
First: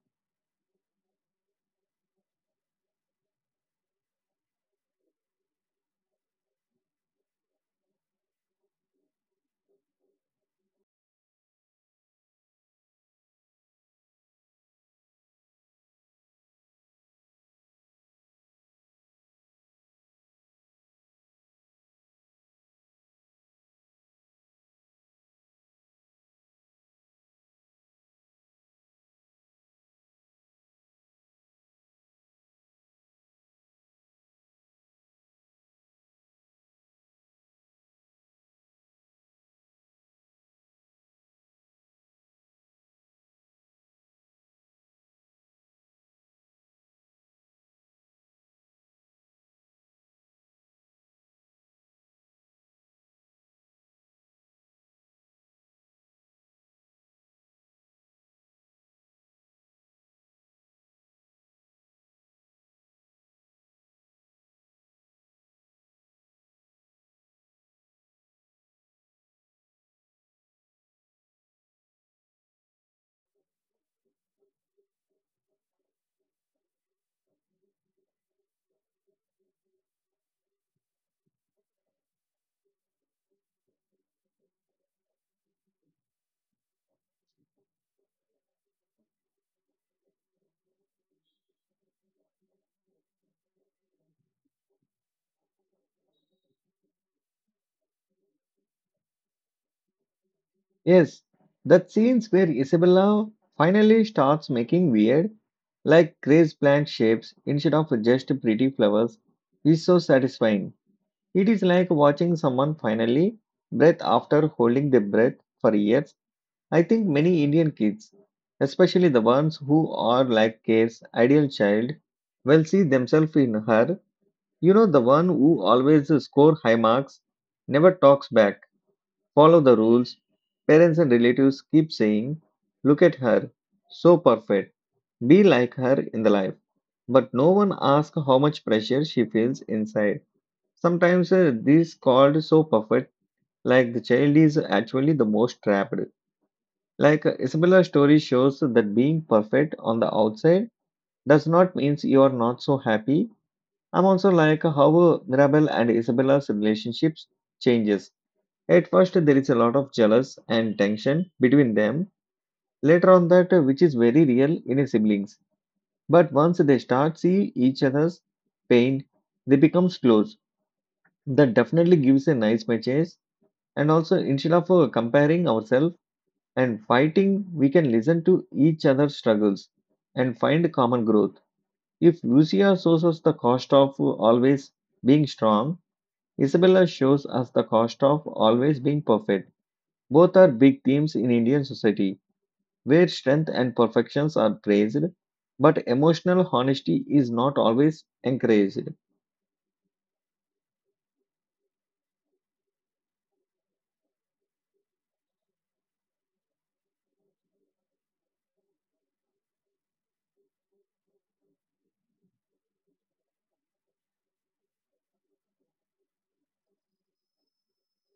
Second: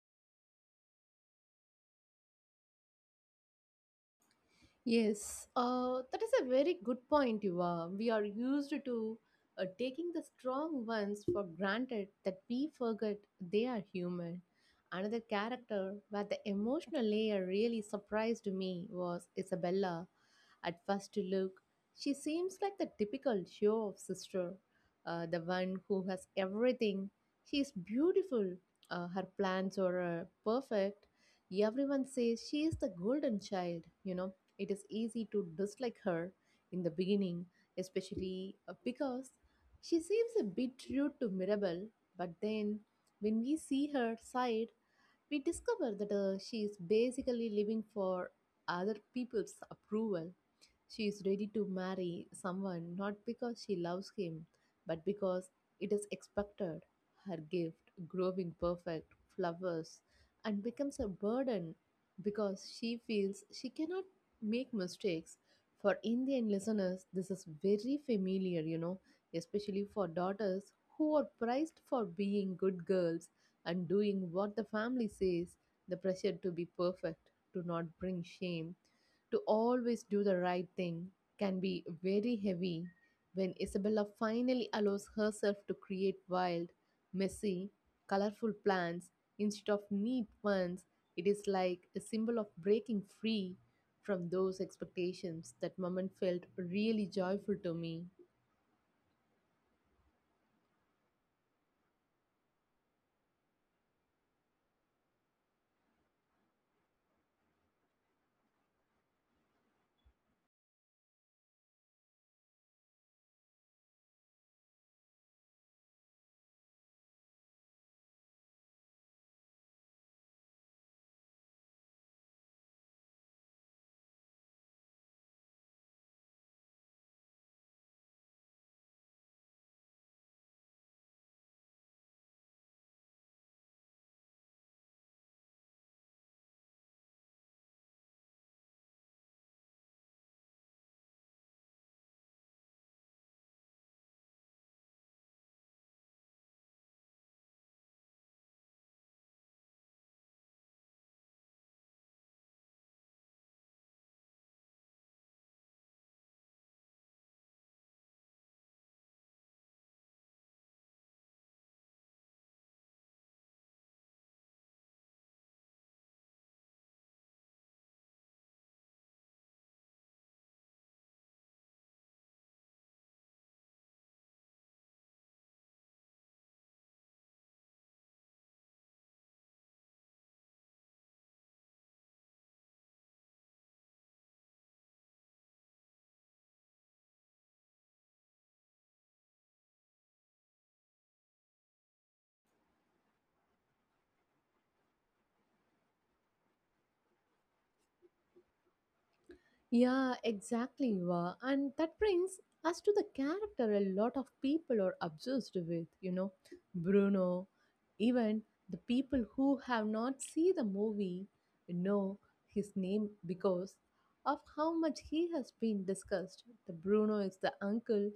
Speaker 2: Yes, that is a very good point, Yuva. We are used to taking the strong ones for granted that we forget they are human. Another character where the emotional layer really surprised me was Isabella. At first look, she seems like the typical show off sister, the one who has everything. She is beautiful, her plans are perfect. Everyone says she is the golden child, you know. It is easy to dislike her in the beginning, especially because she seems a bit rude to Mirabel, but then when we see her side, we discover that she is basically living for other people's approval. She is ready to marry someone not because she loves him, but because it is expected. Her gift, growing perfect, flowers, and becomes a burden because she feels she cannot make mistakes. For Indian listeners, this is very familiar, you know, especially for daughters who are prized for being good girls and doing what the family says, the pressure to be perfect, to not bring shame, to always do the right thing can be very heavy. When Isabella finally allows herself to create wild, messy, colorful plans instead of neat ones, it is like a symbol of breaking free from those expectations. That moment felt really joyful to me.
Speaker 1: Yes, that scenes where Isabella finally starts making weird, like crazy plant shapes instead of just pretty flowers is so satisfying. It is like watching someone finally breath after holding their breath for years. I think many Indian kids, especially the ones who are like Kate's ideal child, will see themselves in her. You know, the one who always score high marks, never talks back, follow the rules. Parents and relatives keep saying, look at her, so perfect, be like her in the life. But no one asks how much pressure she feels inside. Sometimes these called so perfect, like the child is actually the most trapped. Like Isabella's story shows that being perfect on the outside does not mean you are not so happy. I'm also like how Mirabel and Isabella's relationships changes. At first, there is a lot of jealous and tension between them. Later on, that which is very real in a siblings. But once they start see each other's pain, they becomes close. That definitely gives a nice message. And also, instead of comparing ourselves and fighting, we can listen to each other's struggles and find common growth. If Lucia shows us the cost of always being strong, Isabella shows us the cost of always being perfect. Both are big themes in Indian society, where strength and perfections are praised, but emotional honesty is not always encouraged.
Speaker 2: Yeah, exactly. Wa. And that brings us to the character a lot of people are obsessed with, you know, Bruno, even the people who have not seen the movie know his name because of how much he has been discussed. The Bruno is the uncle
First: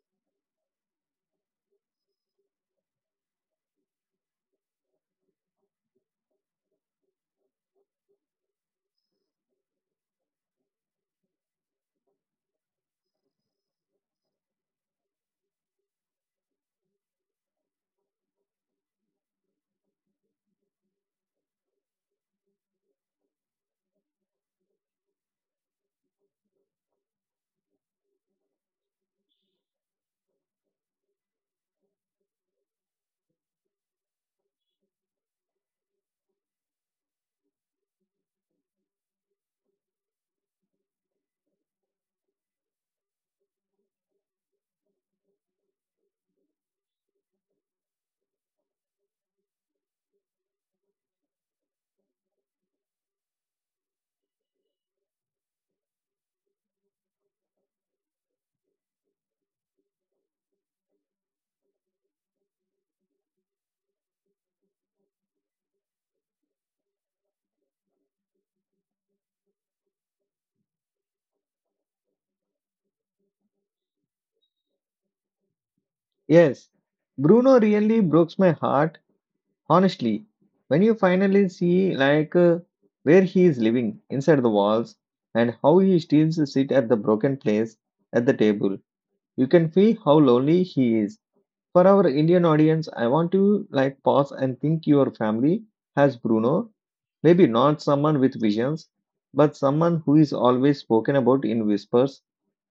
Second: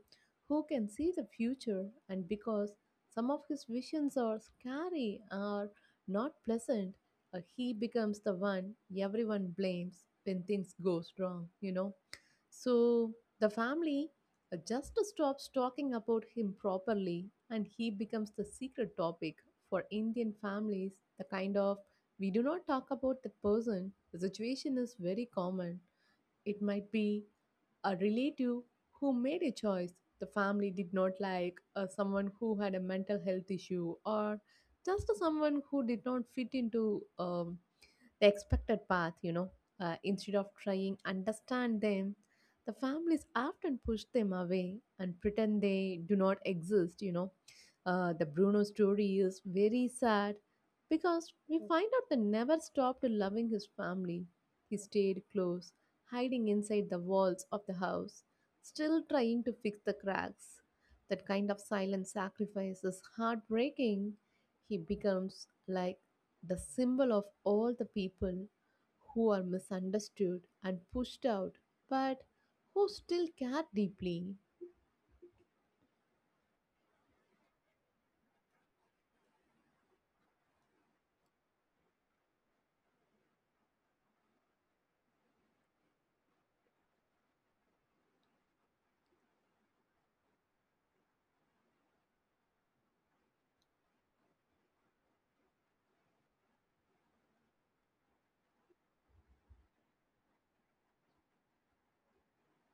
Speaker 2: who can see the future, and because some of his visions are scary or not pleasant, he becomes the one everyone blames when things goes wrong, you know. So the family just stops talking about him properly, and he becomes the secret topic. For Indian families, the kind of "we do not talk about" the person, the situation is very common. It might be a relative who made a choice the family did not like, someone who had a mental health issue, or just someone who did not fit into the expected path, you know. Instead of trying understand them, the families often push them away and pretend they do not exist, you know. The Bruno story is very sad because we find out they never stopped loving his family. He stayed close, hiding inside the walls of the house, still trying to fix the cracks. That kind of silent sacrifice is heartbreaking. He becomes like the symbol of all the people who are misunderstood and pushed out, but who still care deeply.
Speaker 1: Yes, Bruno really broke my heart, honestly. When you finally see, where he is living inside the walls and how he still sit at the broken place at the table, you can feel how lonely he is. For our Indian audience, I want to like pause and think your family has Bruno, maybe not someone with visions, but someone who is always spoken about in whispers.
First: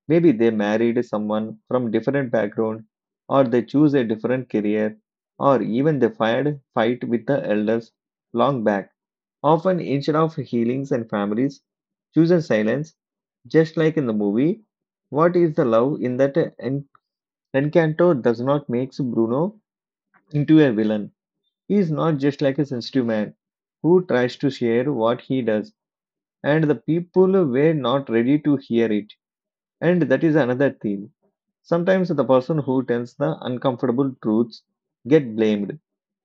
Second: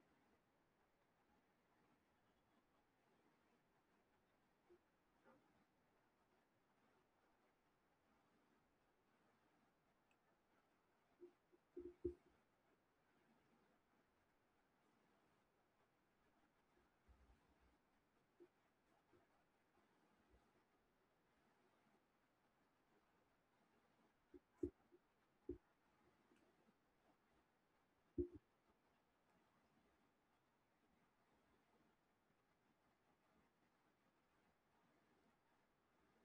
Speaker 1: Maybe they married someone from different background, or they choose a different career, or even they fired fight with the elders long back. Often instead of healings and families, chooses silence, just like in the movie. What is the love in that Encanto does not makes Bruno into a villain. He is not just like a sensitive man who tries to share what he does, and the people were not ready to hear it. And that is another theme. Sometimes the person who tells the uncomfortable truths get blamed,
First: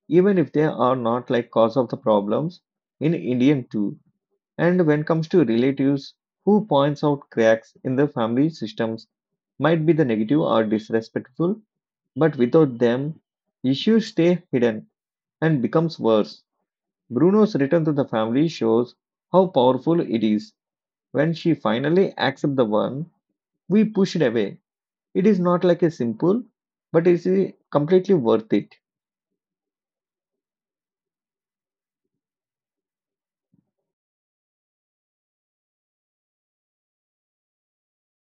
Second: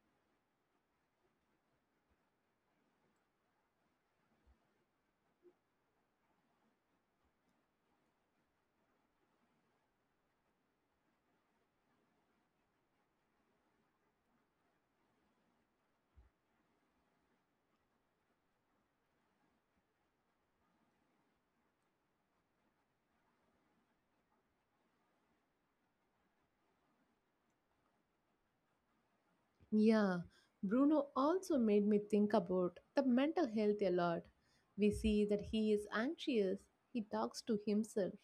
Speaker 1: even if they are not like cause of the problems in Indian too. And when comes to relatives who points out cracks in the family systems might be the negative or disrespectful, but without them, issues stay hidden and becomes worse. Bruno's return to the family shows how powerful it is. When she finally accepts the one we pushed away, it is not like a simple, but it is completely worth it.
Speaker 2: Yeah, Bruno also made me think about the mental health a lot. We see that he is anxious, he talks to himself,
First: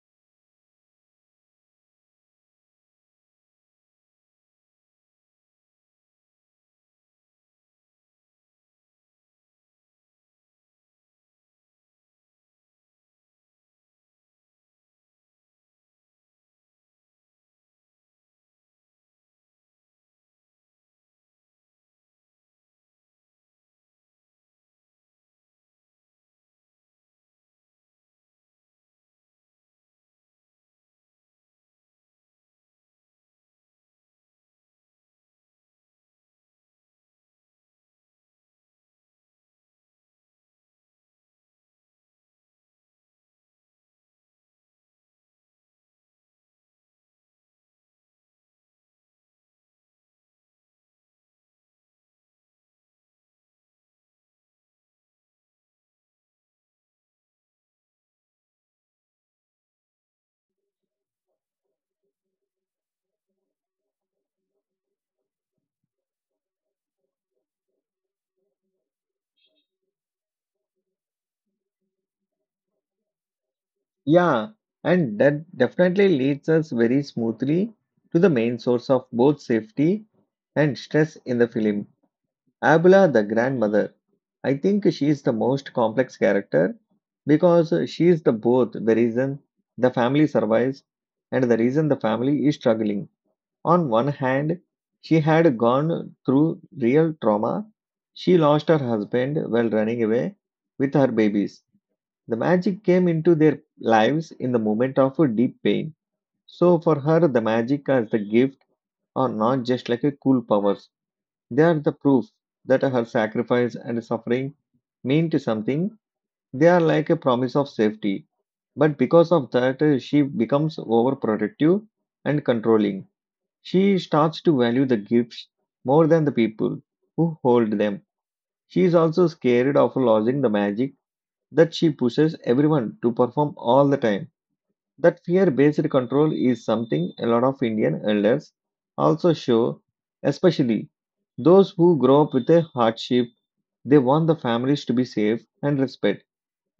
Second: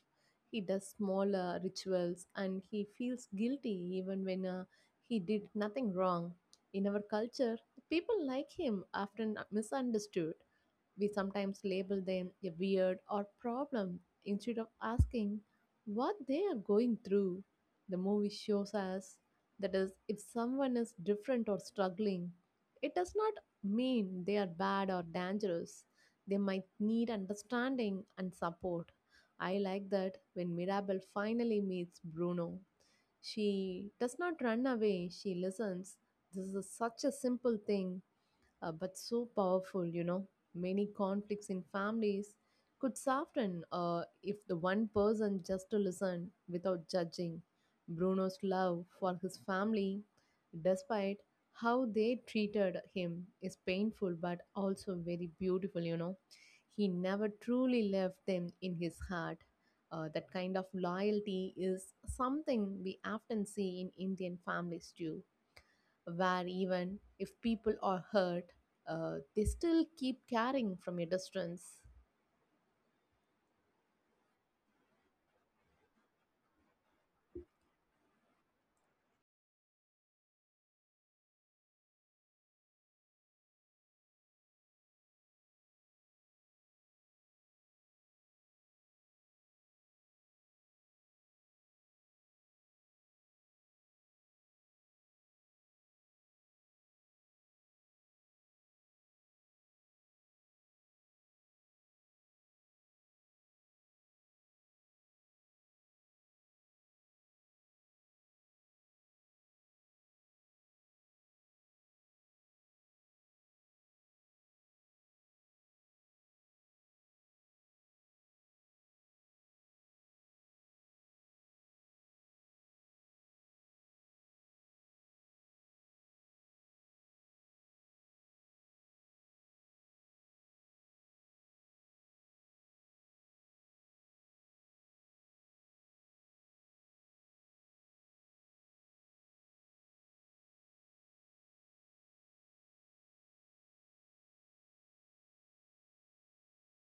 Speaker 2: he does smaller rituals, and he feels guilty even when he did nothing wrong. In our culture, people like him often misunderstood. We sometimes label them a weird or problem instead of asking what they are going through. The movie shows us that is, if someone is different or struggling, it does not mean they are bad or dangerous. They might need understanding and support. I like that when Mirabel finally meets Bruno, she does not run away, she listens. This is such a simple thing, but so powerful, you know. Many conflicts in families could soften if the one person just to listen without judging. Bruno's love for his family, despite how they treated him, is painful but also very beautiful, you know. He never truly left them in his heart. That kind of loyalty is something we often see in Indian families too, where even if people are hurt, they still keep caring from a distance.
Speaker 1: Yeah, and that definitely leads us very smoothly to the main source of both safety and stress in the film. Abula, the grandmother. I think she is the most complex character because she is the both the reason the family survives and the reason the family is struggling. On one hand, she had gone through real trauma. She lost her husband while running away with her babies. The magic came into their lives in the moment of a deep pain. So, for her, the magic as the gift are not just like a cool powers. They are the proof that her sacrifice and suffering meant something. They are like a promise of safety. But because of that, she becomes overprotective and controlling. She starts to value the gifts more than the people who hold them. She is also scared of losing the magic that she pushes everyone to perform all the time. That fear based control is something a lot of Indian elders also show, especially those who grow up with a hardship. They want the families to be safe and respect,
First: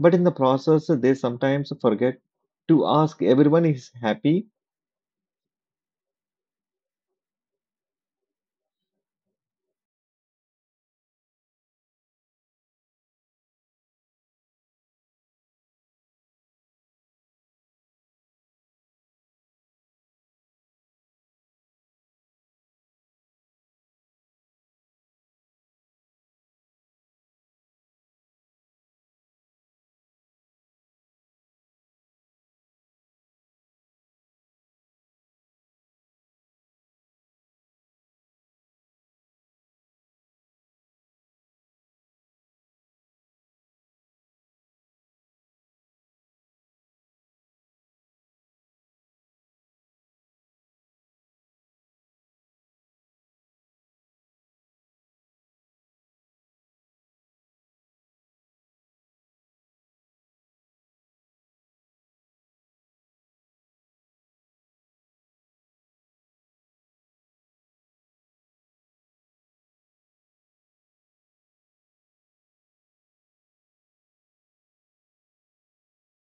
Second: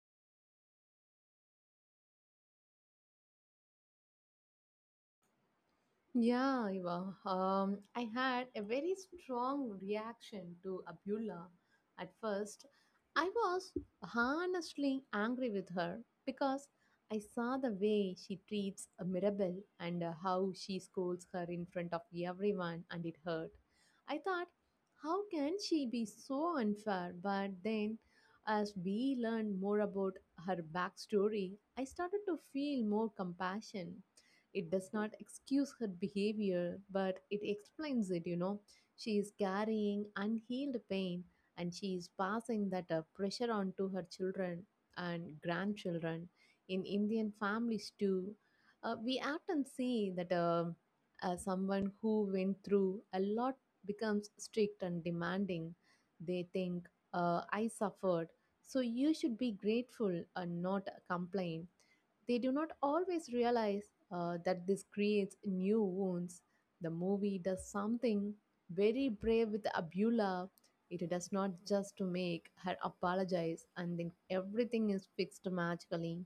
Speaker 1: but in the process, they sometimes forget to ask everyone is happy.
Speaker 2: Yeah, Eva. I had a very strong reaction to Abdullah at first. I was honestly angry with her because I saw the way she treats Mirabel and how she scolds her in front of everyone, and it hurt. I thought, how can she be so unfair? But then, as we learned more about her backstory, I started to feel more compassion. It does not excuse her behavior, but it explains it, you know. She is carrying unhealed pain, and she is passing that pressure on to her children and grandchildren. In Indian families, too, we often see that someone who went through a lot becomes strict and demanding. They think, I suffered, so you should be grateful and not complain. They do not always realize that this creates new wounds. The movie does something very brave with Abula. It does not just to make her apologize and think everything is fixed magically.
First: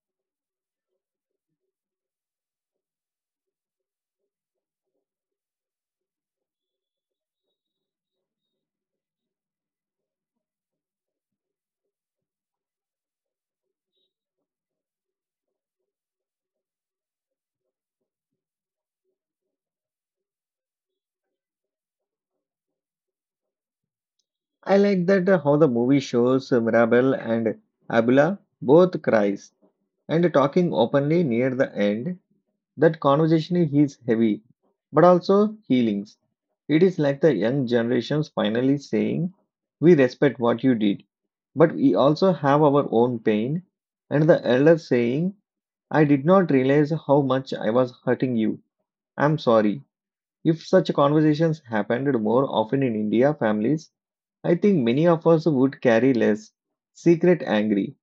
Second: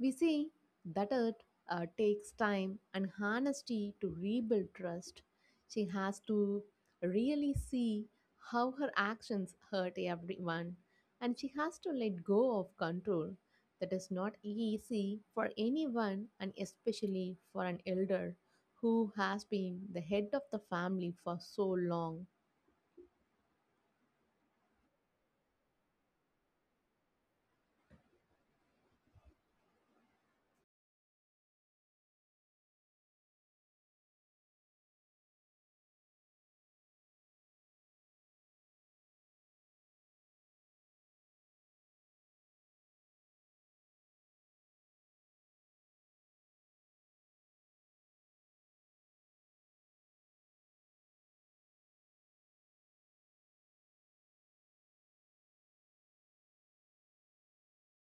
Speaker 2: We see that it takes time and honesty to rebuild trust. She has to really see how her actions hurt everyone, and she has to let go of control. That is not easy for anyone, and especially for an elder who has been the head of the family for so long.
Speaker 1: I like that how the movie shows Mirabel and Abula both cries and talking openly near the end. That conversation is heavy, but also healings. It is like the young generations finally saying, "We respect what you did, but we also have our own pain." And the elder saying, "I did not realize how much I was hurting you. I'm sorry." If such conversations happened more often in India, families, I think many of us would carry less secret angry.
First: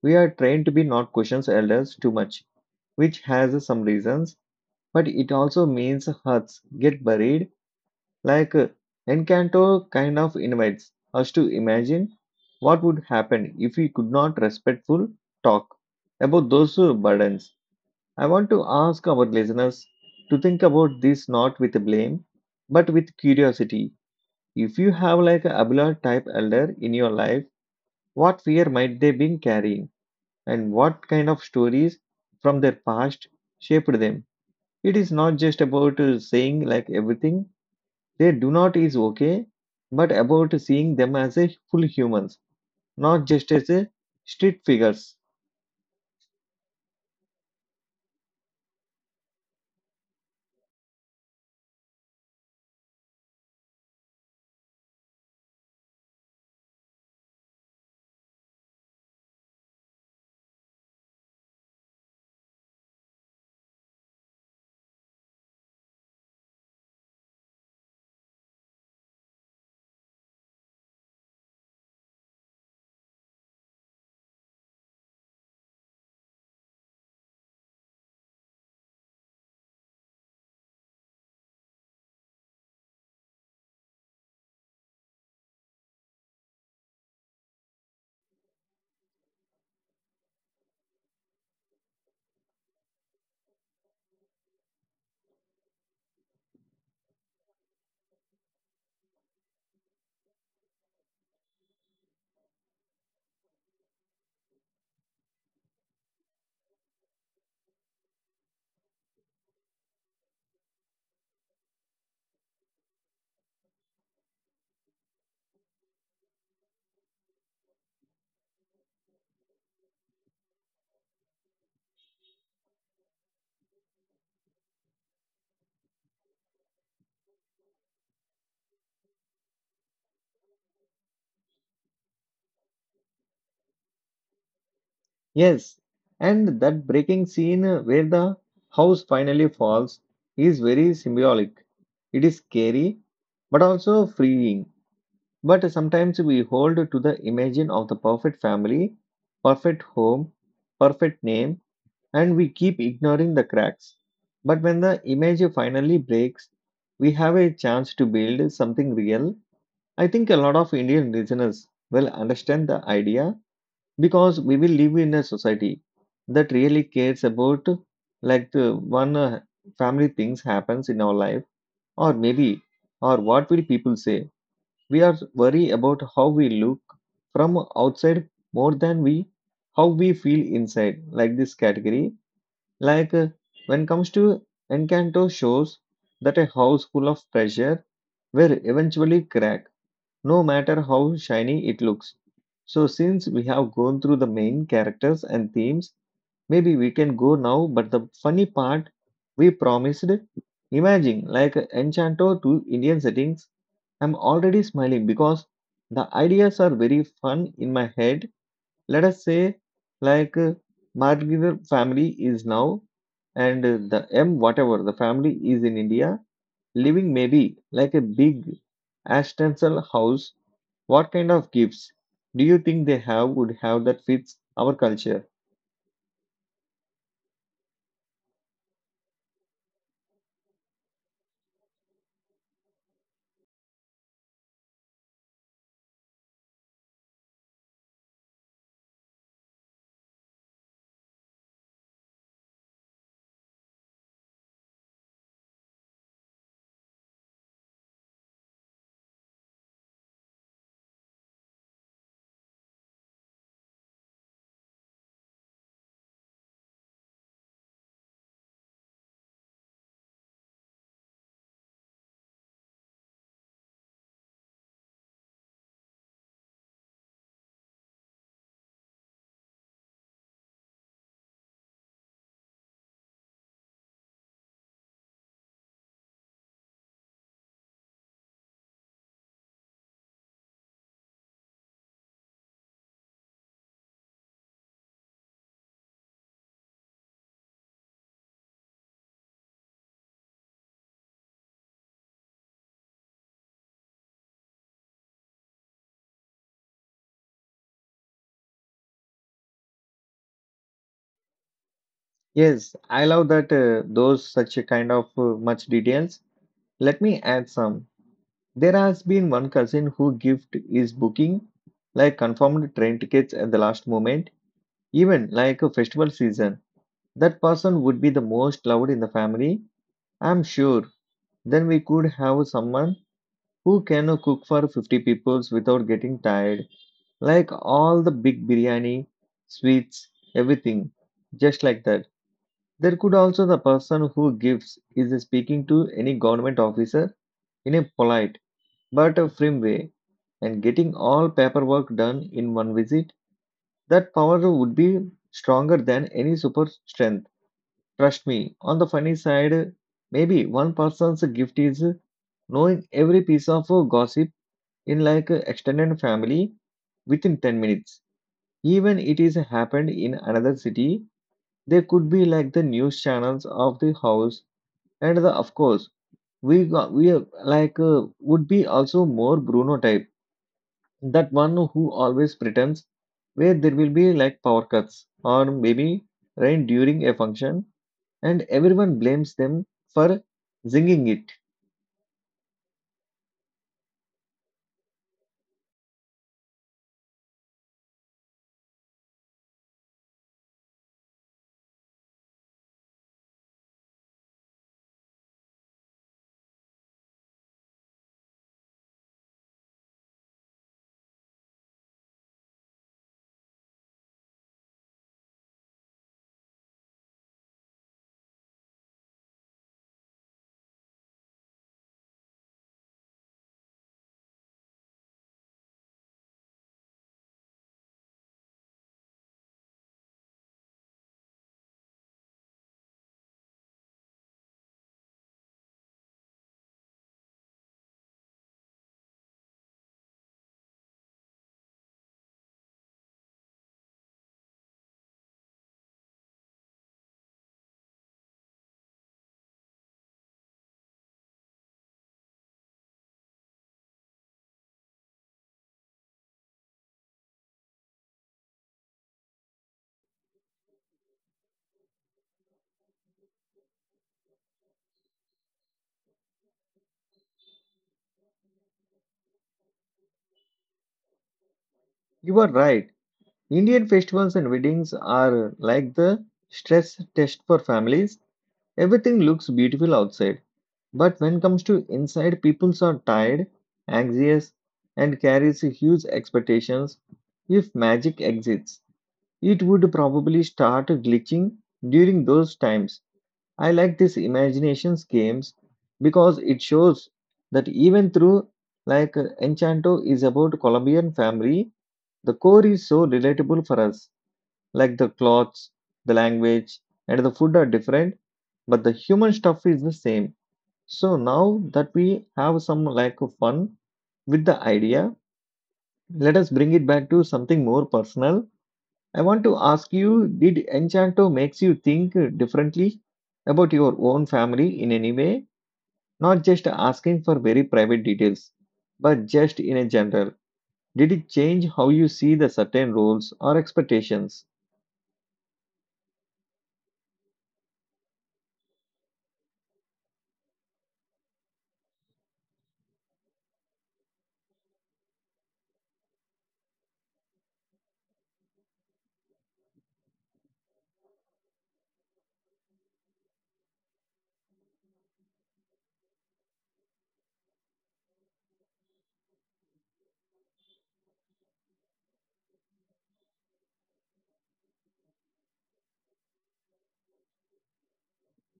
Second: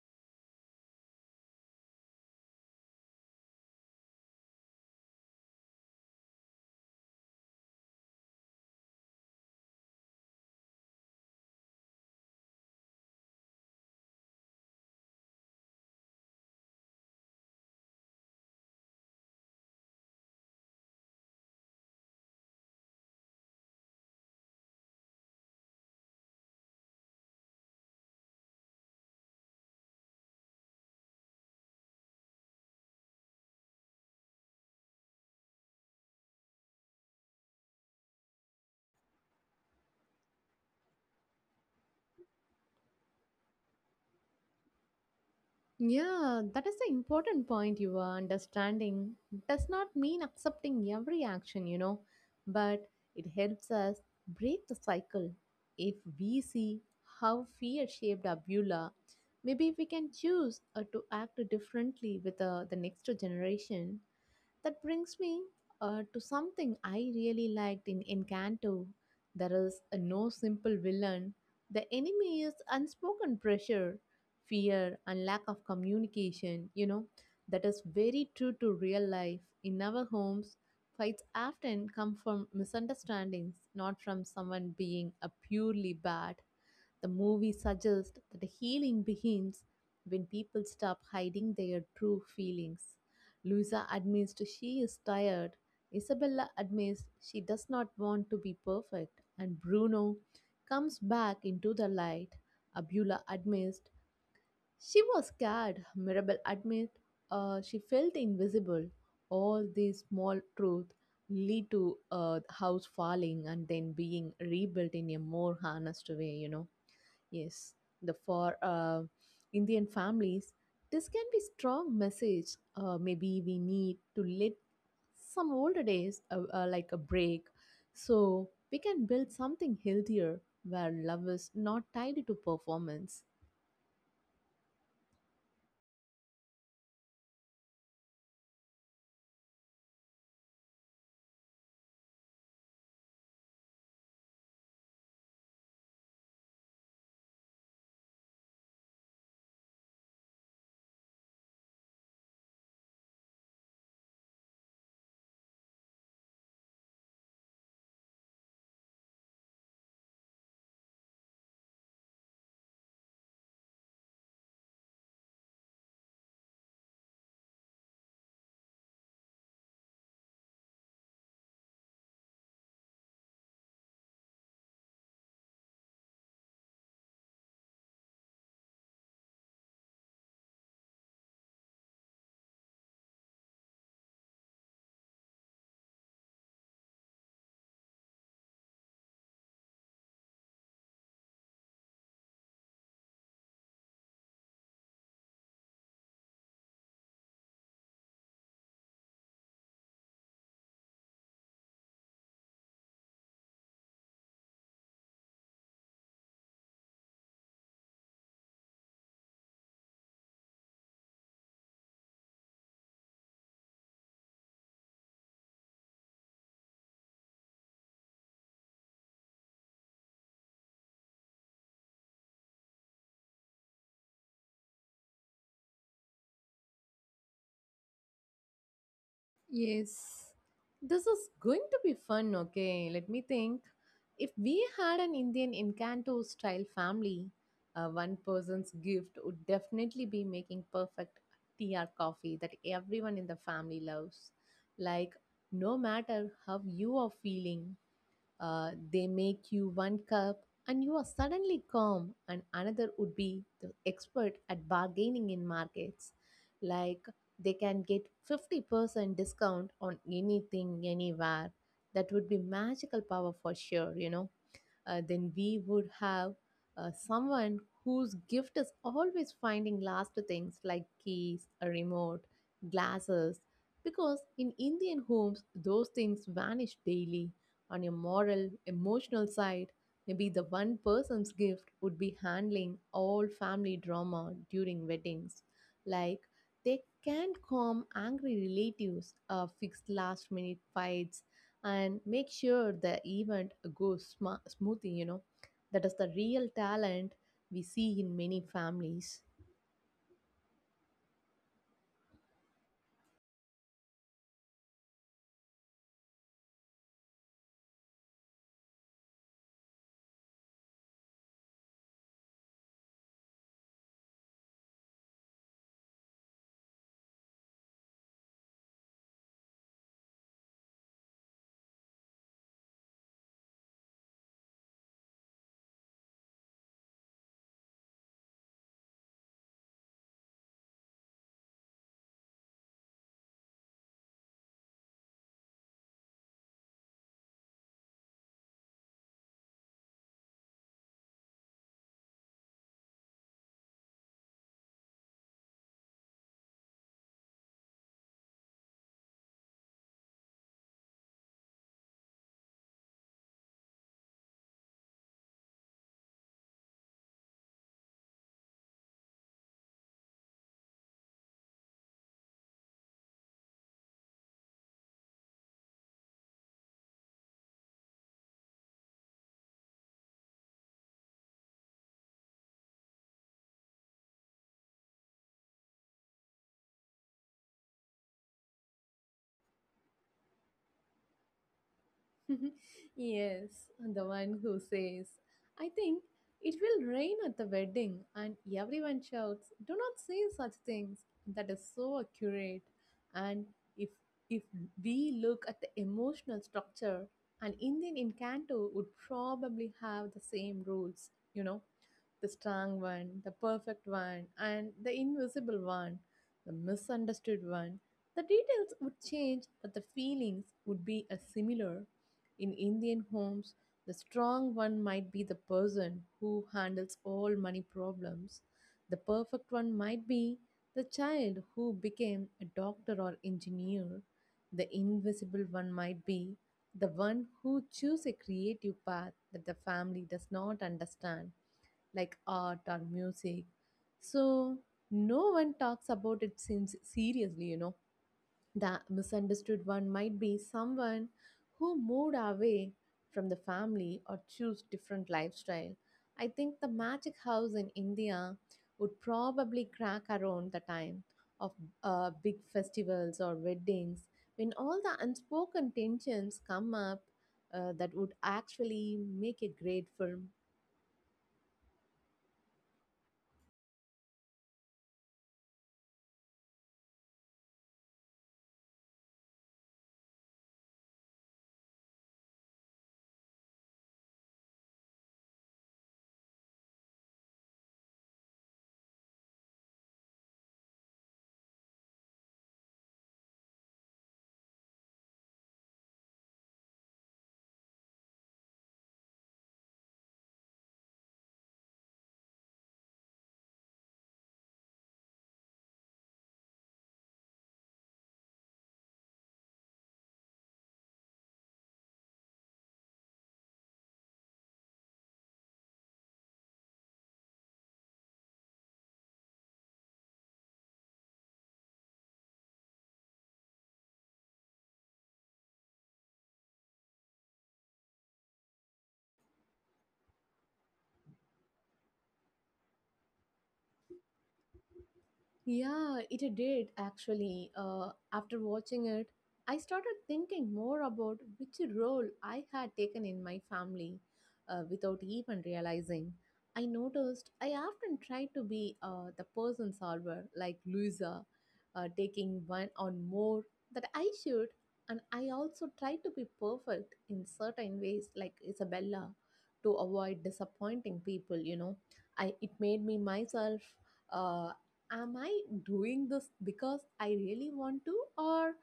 Speaker 1: We are trained to be not questions elders too much, which has some reasons, but it also means hurts get buried, like Encanto kind of invites us to imagine what would happen if we could not respectful talk about those burdens. I want to ask our listeners to think about this not with blame, but with curiosity. If you have like a Abla type elder in your life, what fear might they been carrying, and what kind of stories from their past shaped them? It is not just about saying like everything they do not is okay, but about seeing them as a full humans, not just as a street figures.
Speaker 2: Yeah, that is the important point you are understanding. Does not mean accepting every action, but it helps us break the cycle. If we see how fear shaped Abula, maybe we can choose to act differently with the next generation. That brings me to something I really liked in Encanto. There is a no simple villain. The enemy is unspoken pressure, fear, and lack of communication, that is very true to real life. In our homes, fights often come from misunderstandings, not from someone being a purely bad. The movie suggests that healing begins when people stop hiding their true feelings. Luisa admits she is tired, Isabella admits she does not want to be perfect, and Bruno comes back into the light. Abula admits she was scared, Mirabel admits she felt invisible. All these small truths lead to a house falling and then being rebuilt in a more honest way. Yes, the for Indian families, this can be strong message. Maybe we need to let some older days like a break, so we can build something healthier where love is not tied to performance.
Speaker 1: Yes, and that breaking scene where the house finally falls is very symbolic. It is scary, but also freeing. But sometimes we hold to the imagine of the perfect family, perfect home, perfect name, and we keep ignoring the cracks. But when the image finally breaks, we have a chance to build something real. I think a lot of Indian listeners will understand the idea because we will live in a society that really cares about like the one family things happens in our life, or maybe, or what will people say. We are worried about how we look from outside more than we how we feel inside. Like this category, like when comes to Encanto shows that a house full of treasure will eventually crack, no matter how shiny it looks. So since we have gone through the main characters and themes, maybe we can go now. But the funny part, we promised. Imagine like Enchanto to Indian settings. I'm already smiling because the ideas are very fun in my head. Let us say, like, Margitar family is now, and the M whatever the family is in India, living maybe like a big Ashtansel house. What kind of gifts do you think they have would have that fits our culture?
Speaker 2: Yes, this is going to be fun. Okay, let me think. If we had an Indian Encanto style family, one person's gift would definitely be making perfect tea or coffee that everyone in the family loves. Like, no matter how you are feeling, they make you one cup and you are suddenly calm, and another would be the expert at bargaining in markets. Like they can get 50% discount on anything, anywhere. That would be magical power for sure, then we would have someone whose gift is always finding last things like keys, a remote, glasses, because in Indian homes, those things vanish daily. On your moral, emotional side, maybe the one person's gift would be handling all family drama during weddings. Like, they can calm angry relatives, fix last minute fights, and make sure the event goes smoothly. That is the real talent we see in many families.
Speaker 1: Yes, I love that those such a kind of much details. Let me add some. There has been one cousin who gift is booking like confirmed train tickets at the last moment, even like a festival season. That person would be the most loved in the family, I'm sure. Then we could have someone who can cook for 50 peoples without getting tired, like all the big biryani, sweets, everything, just like that. There could also the person who gives is speaking to any government officer in a polite but a firmware and getting all paperwork done in one visit, that power would be stronger than any super strength. Trust me, on the funny side, maybe one person's gift is knowing every piece of gossip in like extended family within 10 minutes. Even it is happened in another city, there could be like the news channels of the house and the of course we got, we are like would be also more Bruno type, that one who always pretends where there will be like power cuts or maybe rain during a function and everyone blames them for singing it.
Speaker 2: (laughs) Yes, and the one who says, I think it will rain at the wedding, and everyone shouts, Do not say such things. That is so accurate. And if if we look at the emotional structure, an Indian incanto would probably have the same rules, the strong one, the perfect one, and the invisible one, the misunderstood one. The details would change, but the feelings would be as similar. In Indian homes, the strong one might be the person who handles all money problems. The perfect one might be the child who became a doctor or engineer. The invisible one might be the one who choose a creative path that the family does not understand, like art or music. So no one talks about it since seriously. The misunderstood one might be someone who moved away from the family or chose different lifestyle. I think the magic house in India would probably crack around the time of big festivals or weddings when all the unspoken tensions come up. That would actually make a great film.
Speaker 1: You are right. Indian festivals and weddings are like the stress test for families. Everything looks beautiful outside, but when comes to inside, people are tired, anxious, and carries huge expectations. If magic exists, it would probably start glitching during those times. I like this imaginations games because it shows that even through like Enchanto is about Colombian family, the core is so relatable for us. Like the clothes, the language, and the food are different, but the human stuff is the same. So now that we have some like of fun with the idea, let us bring it back to something more personal. I want to ask you, did Enchanto makes you think differently about your own family in any way? Not just asking for very private details, but just in a general. Did it change how you see the certain rules or expectations?
Speaker 2: Yeah, it did actually. After watching it, I started thinking more about which role I had taken in my family without even realizing. I noticed I often tried to be the person solver, like Louisa, taking one on more that I should, and I also tried to be perfect in certain ways, like Isabella, to avoid disappointing people. You know, I it made me myself. uh, Am I doing this because I really want to or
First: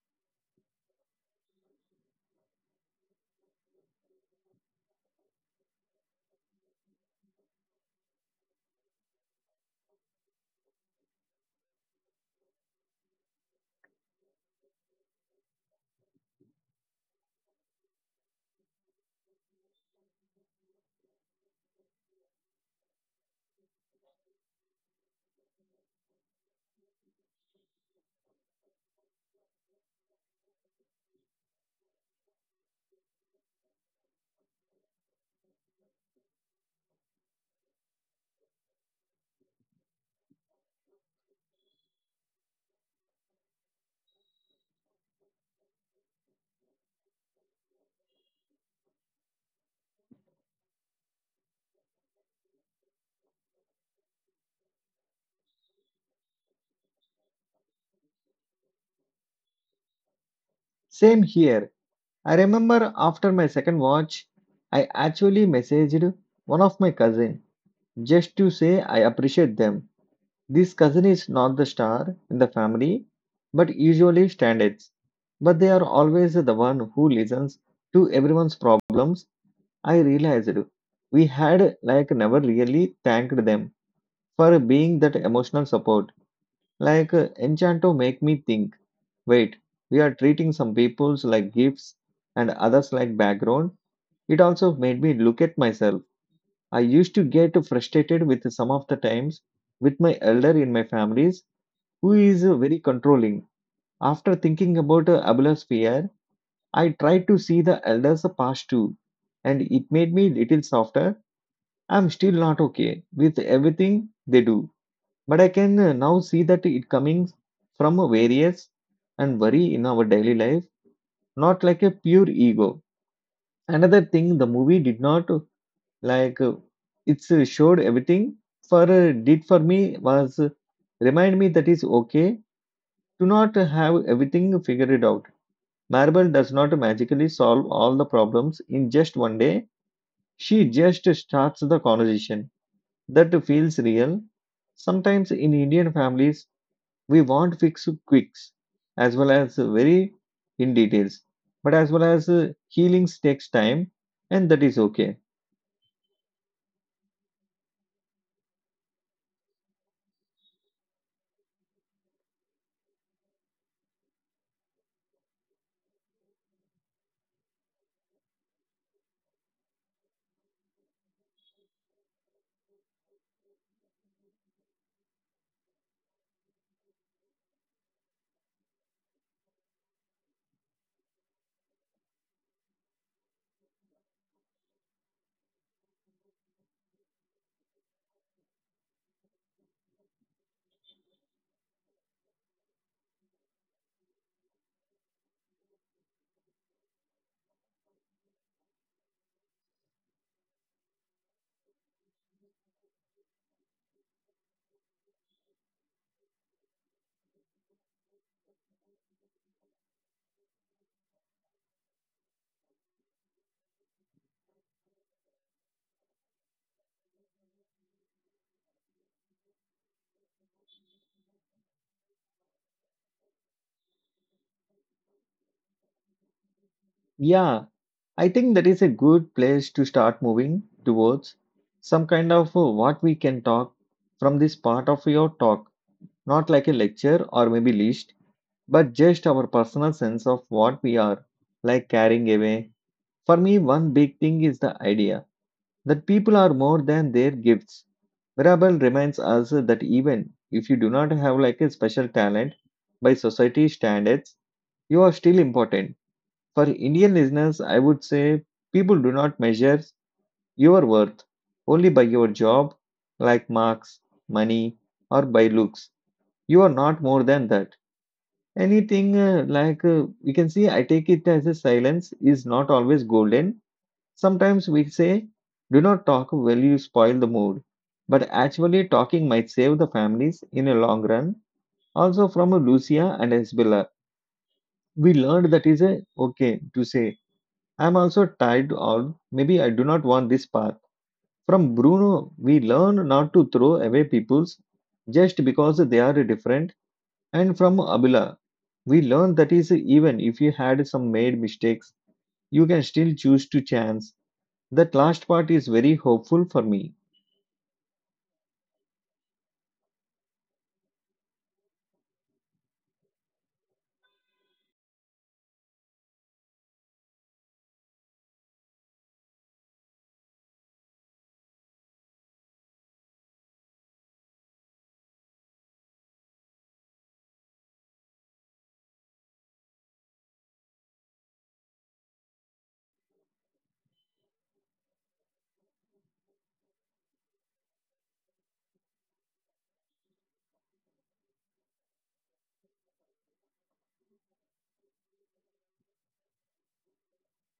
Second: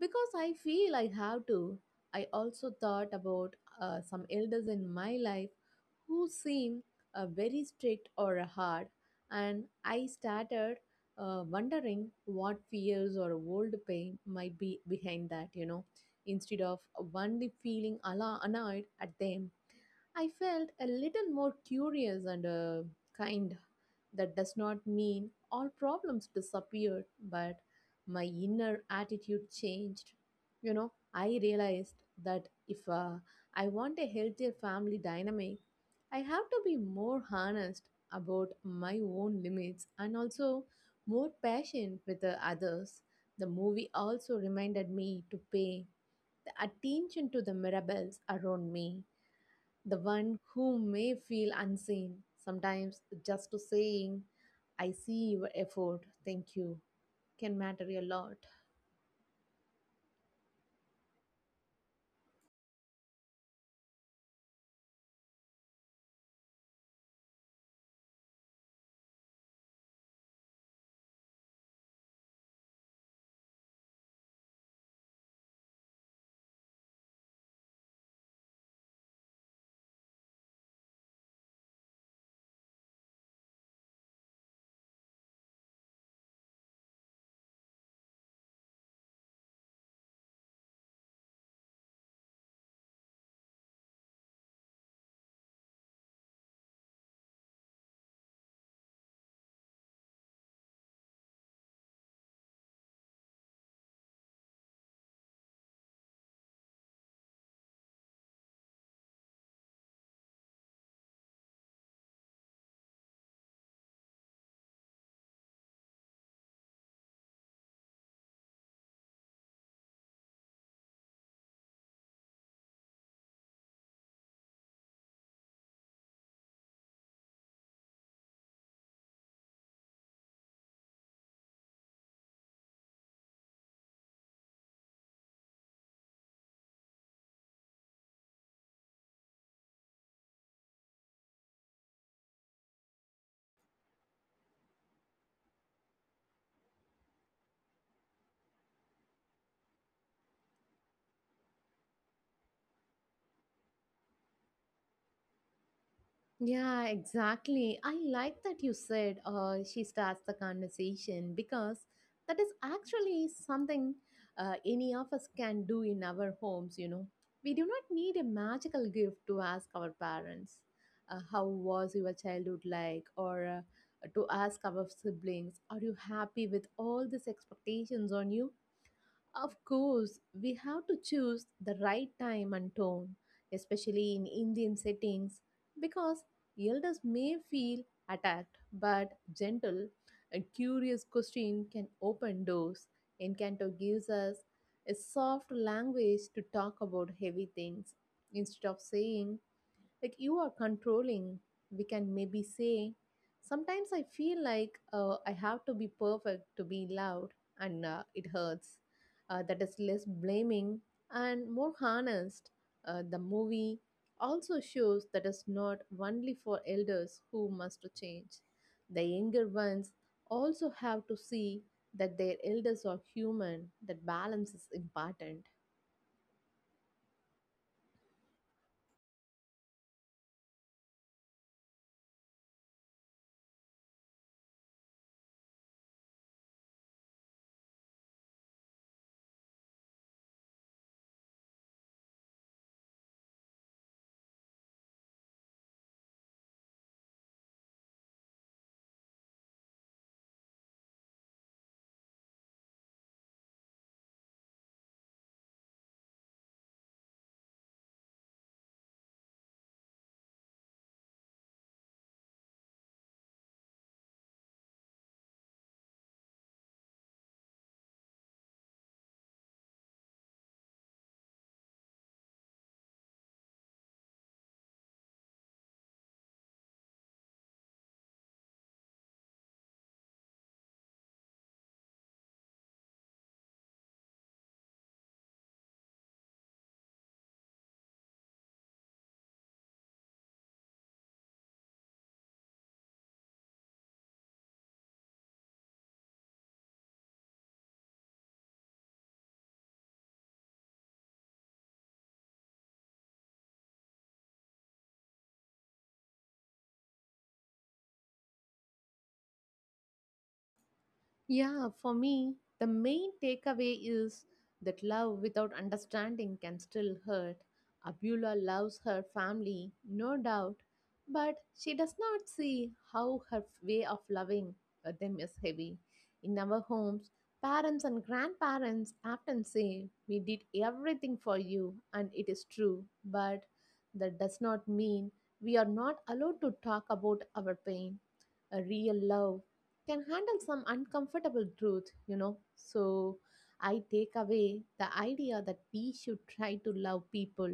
Speaker 2: because I feel I have to? I also thought about some elders in my life who seem very strict or hard, and I started wondering what fears or old pain might be behind that, instead of only feeling annoyed at them. I felt a little more curious and kind. That does not mean all problems disappeared, but my inner attitude changed. You know, I realized that if I want a healthier family dynamic, I have to be more honest about my own limits and also more patient with the others. The movie also reminded me to pay the attention to the miracles around me the one who may feel unseen, sometimes just to saying, I see your effort, thank you, can matter a lot.
Speaker 1: Same here. I remember after my second watch, I actually messaged one of my cousin just to say I appreciate them. This cousin is not the star in the family, but usually standards. But they are always the one who listens to everyone's problems. I realized we had like never really thanked them for being that emotional support. Like Enchanto make me think, wait, we are treating some peoples like gifts and others like background. It also made me look at myself. I used to get frustrated with some of the times with my elder in my families who is very controlling. After thinking about Abula's fear, I tried to see the elders past too, and it made me little softer. I'm still not okay with everything they do. But I can now see that it coming from a various and worry in our daily life, not like a pure ego. Another thing, the movie did not like it's showed everything for did for me was remind me that is okay to not have everything figured out. Marble does not magically solve all the problems in just one day. She just starts the conversation that feels real. Sometimes in Indian families, we want fix quicks as well as very in details, but as well as healings takes time, and that is okay.
Speaker 2: Yeah, exactly. I like that you said she starts the conversation because that is actually something any of us can do in our homes. We do not need a magical gift to ask our parents, How was your childhood like? Or to ask our siblings, Are you happy with all these expectations on you? Of course, we have to choose the right time and tone, especially in Indian settings, because elders may feel attacked, but gentle and curious question can open doors. Encanto gives us a soft language to talk about heavy things. Instead of saying like you are controlling, we can maybe say sometimes I feel like I have to be perfect to be loved and it hurts. That is less blaming and more honest. The movie also shows that is not only for elders who must to change, the younger ones also have to see that their elders are human, that balance is important.
Speaker 1: Yeah, I think that is a good place to start moving towards some kind of what we can talk from this part of your talk, not like a lecture or maybe list, but just our personal sense of what we are like carrying away. For me, one big thing is the idea that people are more than their gifts. Mirabal reminds us that even if you do not have like a special talent by society standards, you are still important. For Indian listeners, I would say people do not measure your worth only by your job, like marks, money, or by looks. You are not more than that. Anything like we can see, I take it as a silence is not always golden. Sometimes we say, do not talk well, you spoil the mood. But actually, talking might save the families in a long run. Also, from Lucia and Isabella, we learned that is a okay to say, I'm also tired or maybe I do not want this path. From Bruno, we learn not to throw away people's just because they are different. And from Abila, we learn that is even if you had some made mistakes, you can still choose to chance. That last part is very hopeful for me.
Speaker 2: Yeah, for me, the main takeaway is that love without understanding can still hurt. Abula loves her family, no doubt, but she does not see how her way of loving them is heavy. In our homes, parents and grandparents often say, We did everything for you, and it is true, but that does not mean we are not allowed to talk about our pain. A real love can handle some uncomfortable truth. So I take away the idea that we should try to love people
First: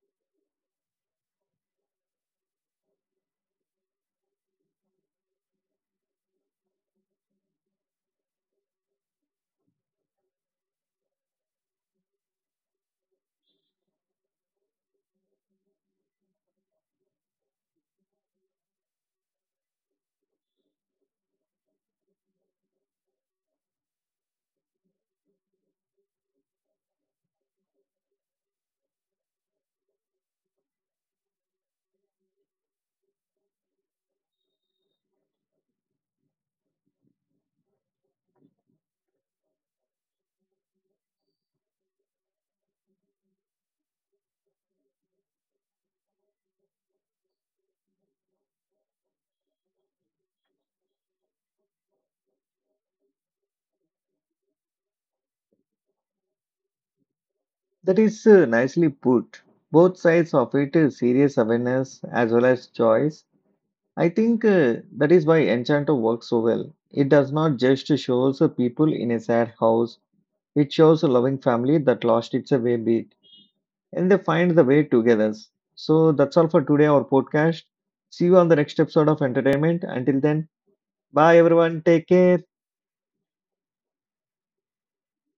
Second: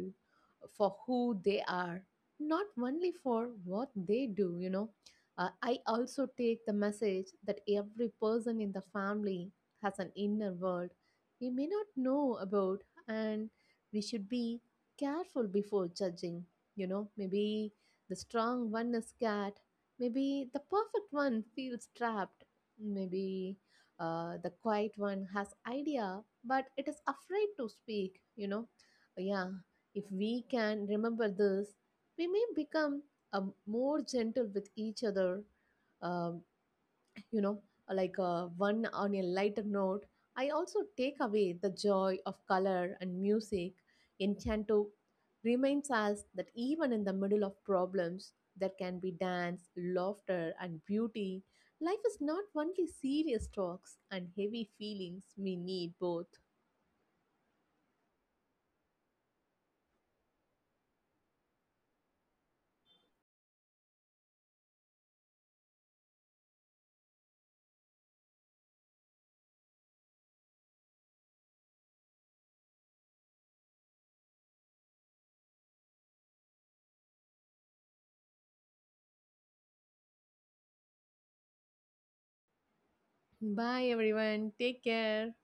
Speaker 2: for who they are, not only for what they do. I also take the message that every person in the family has an inner world we may not know about, and we should be careful before judging. Maybe the strong one is scared. Maybe the perfect one feels trapped. Maybe the quiet one has idea, but it is afraid to speak. Yeah, if we can remember this, we may become more gentle with each other um, you know like, one on a lighter note, I also take away the joy of color and music. Enchanto reminds us that even in the middle of problems there can be dance, laughter and beauty. Life is not only serious talks and heavy feelings, we need both.
Speaker 1: That is nicely put. Both sides of it is serious awareness as well as choice. I think that is why Enchanto works so well. It does not just shows a people in a sad house. It shows a loving family that lost its way beat and they find the way together. So that's all for today our podcast. See you on the next episode of Entertainment. Until then, bye everyone. Take care.
Speaker 2: Bye everyone, take care.